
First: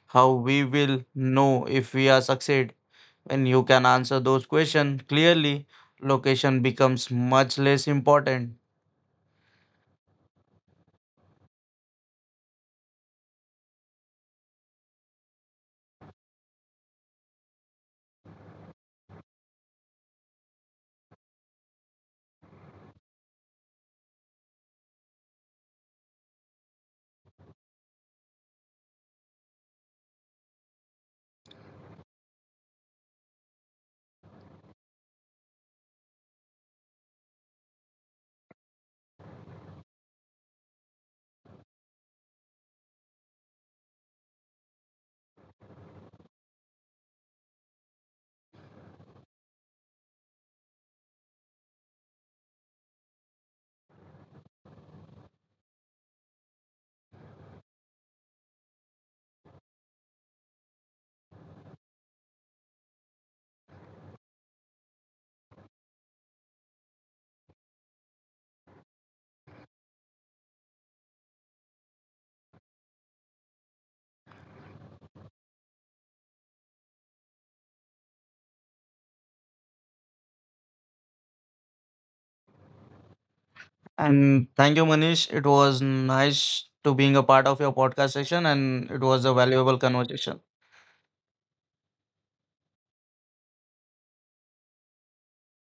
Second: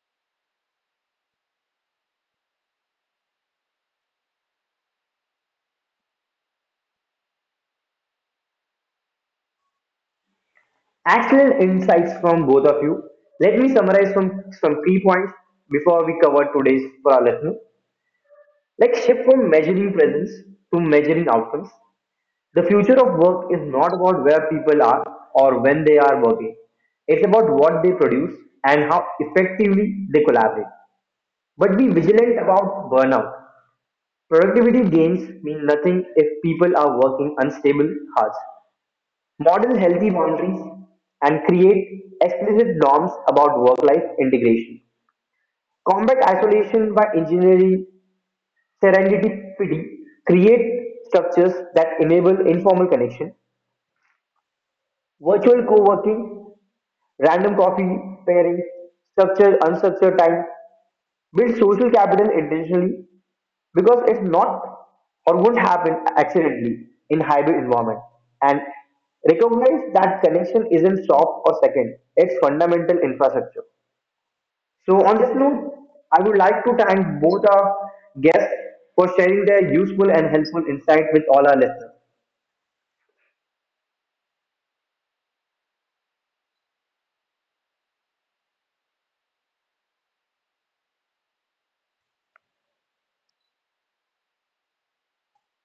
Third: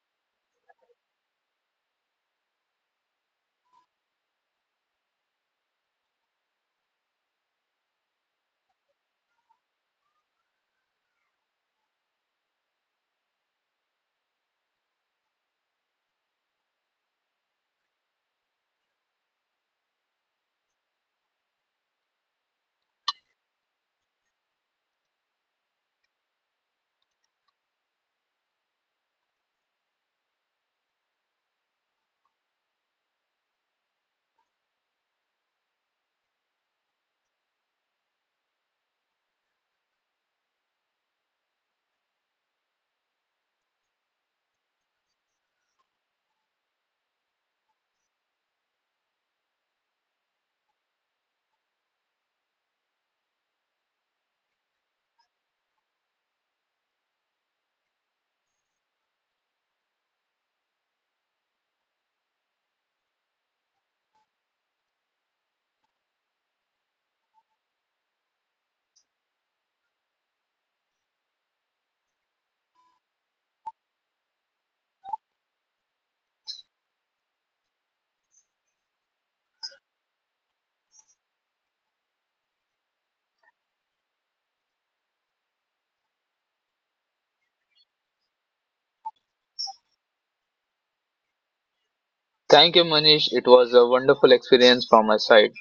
Speaker 3: How we will know if we are succeed? When you can answer those questions clearly, location becomes much less important.
Speaker 1: Excellent insights from both of you. Let me summarize some key points before we cover today's for our listeners. Like shift from measuring presence to measuring outcomes. The future of work is not about where people are or when they are working. It's about what they produce and how effectively they collaborate. But be vigilant about burnout. Productivity gains mean nothing if people are working unstable hours. Model healthy boundaries and create explicit norms about work life integration. Combat isolation by engineering serendipity create structures that enable informal connection, virtual co-working, random coffee pairings, structured unstructured time, build social capital intentionally because it's not or won't happen accidentally in hybrid environment and recognize that connection isn't soft or second it's fundamental infrastructure so on this note I would like to thank both our guests for sharing their useful and helpful insight with all our listeners.
Speaker 3: And thank you, Manish. It was nice to being a part of your podcast session, and it was a valuable conversation.
Speaker 2: Thank you, Manish. It was a wonderful experience from my side.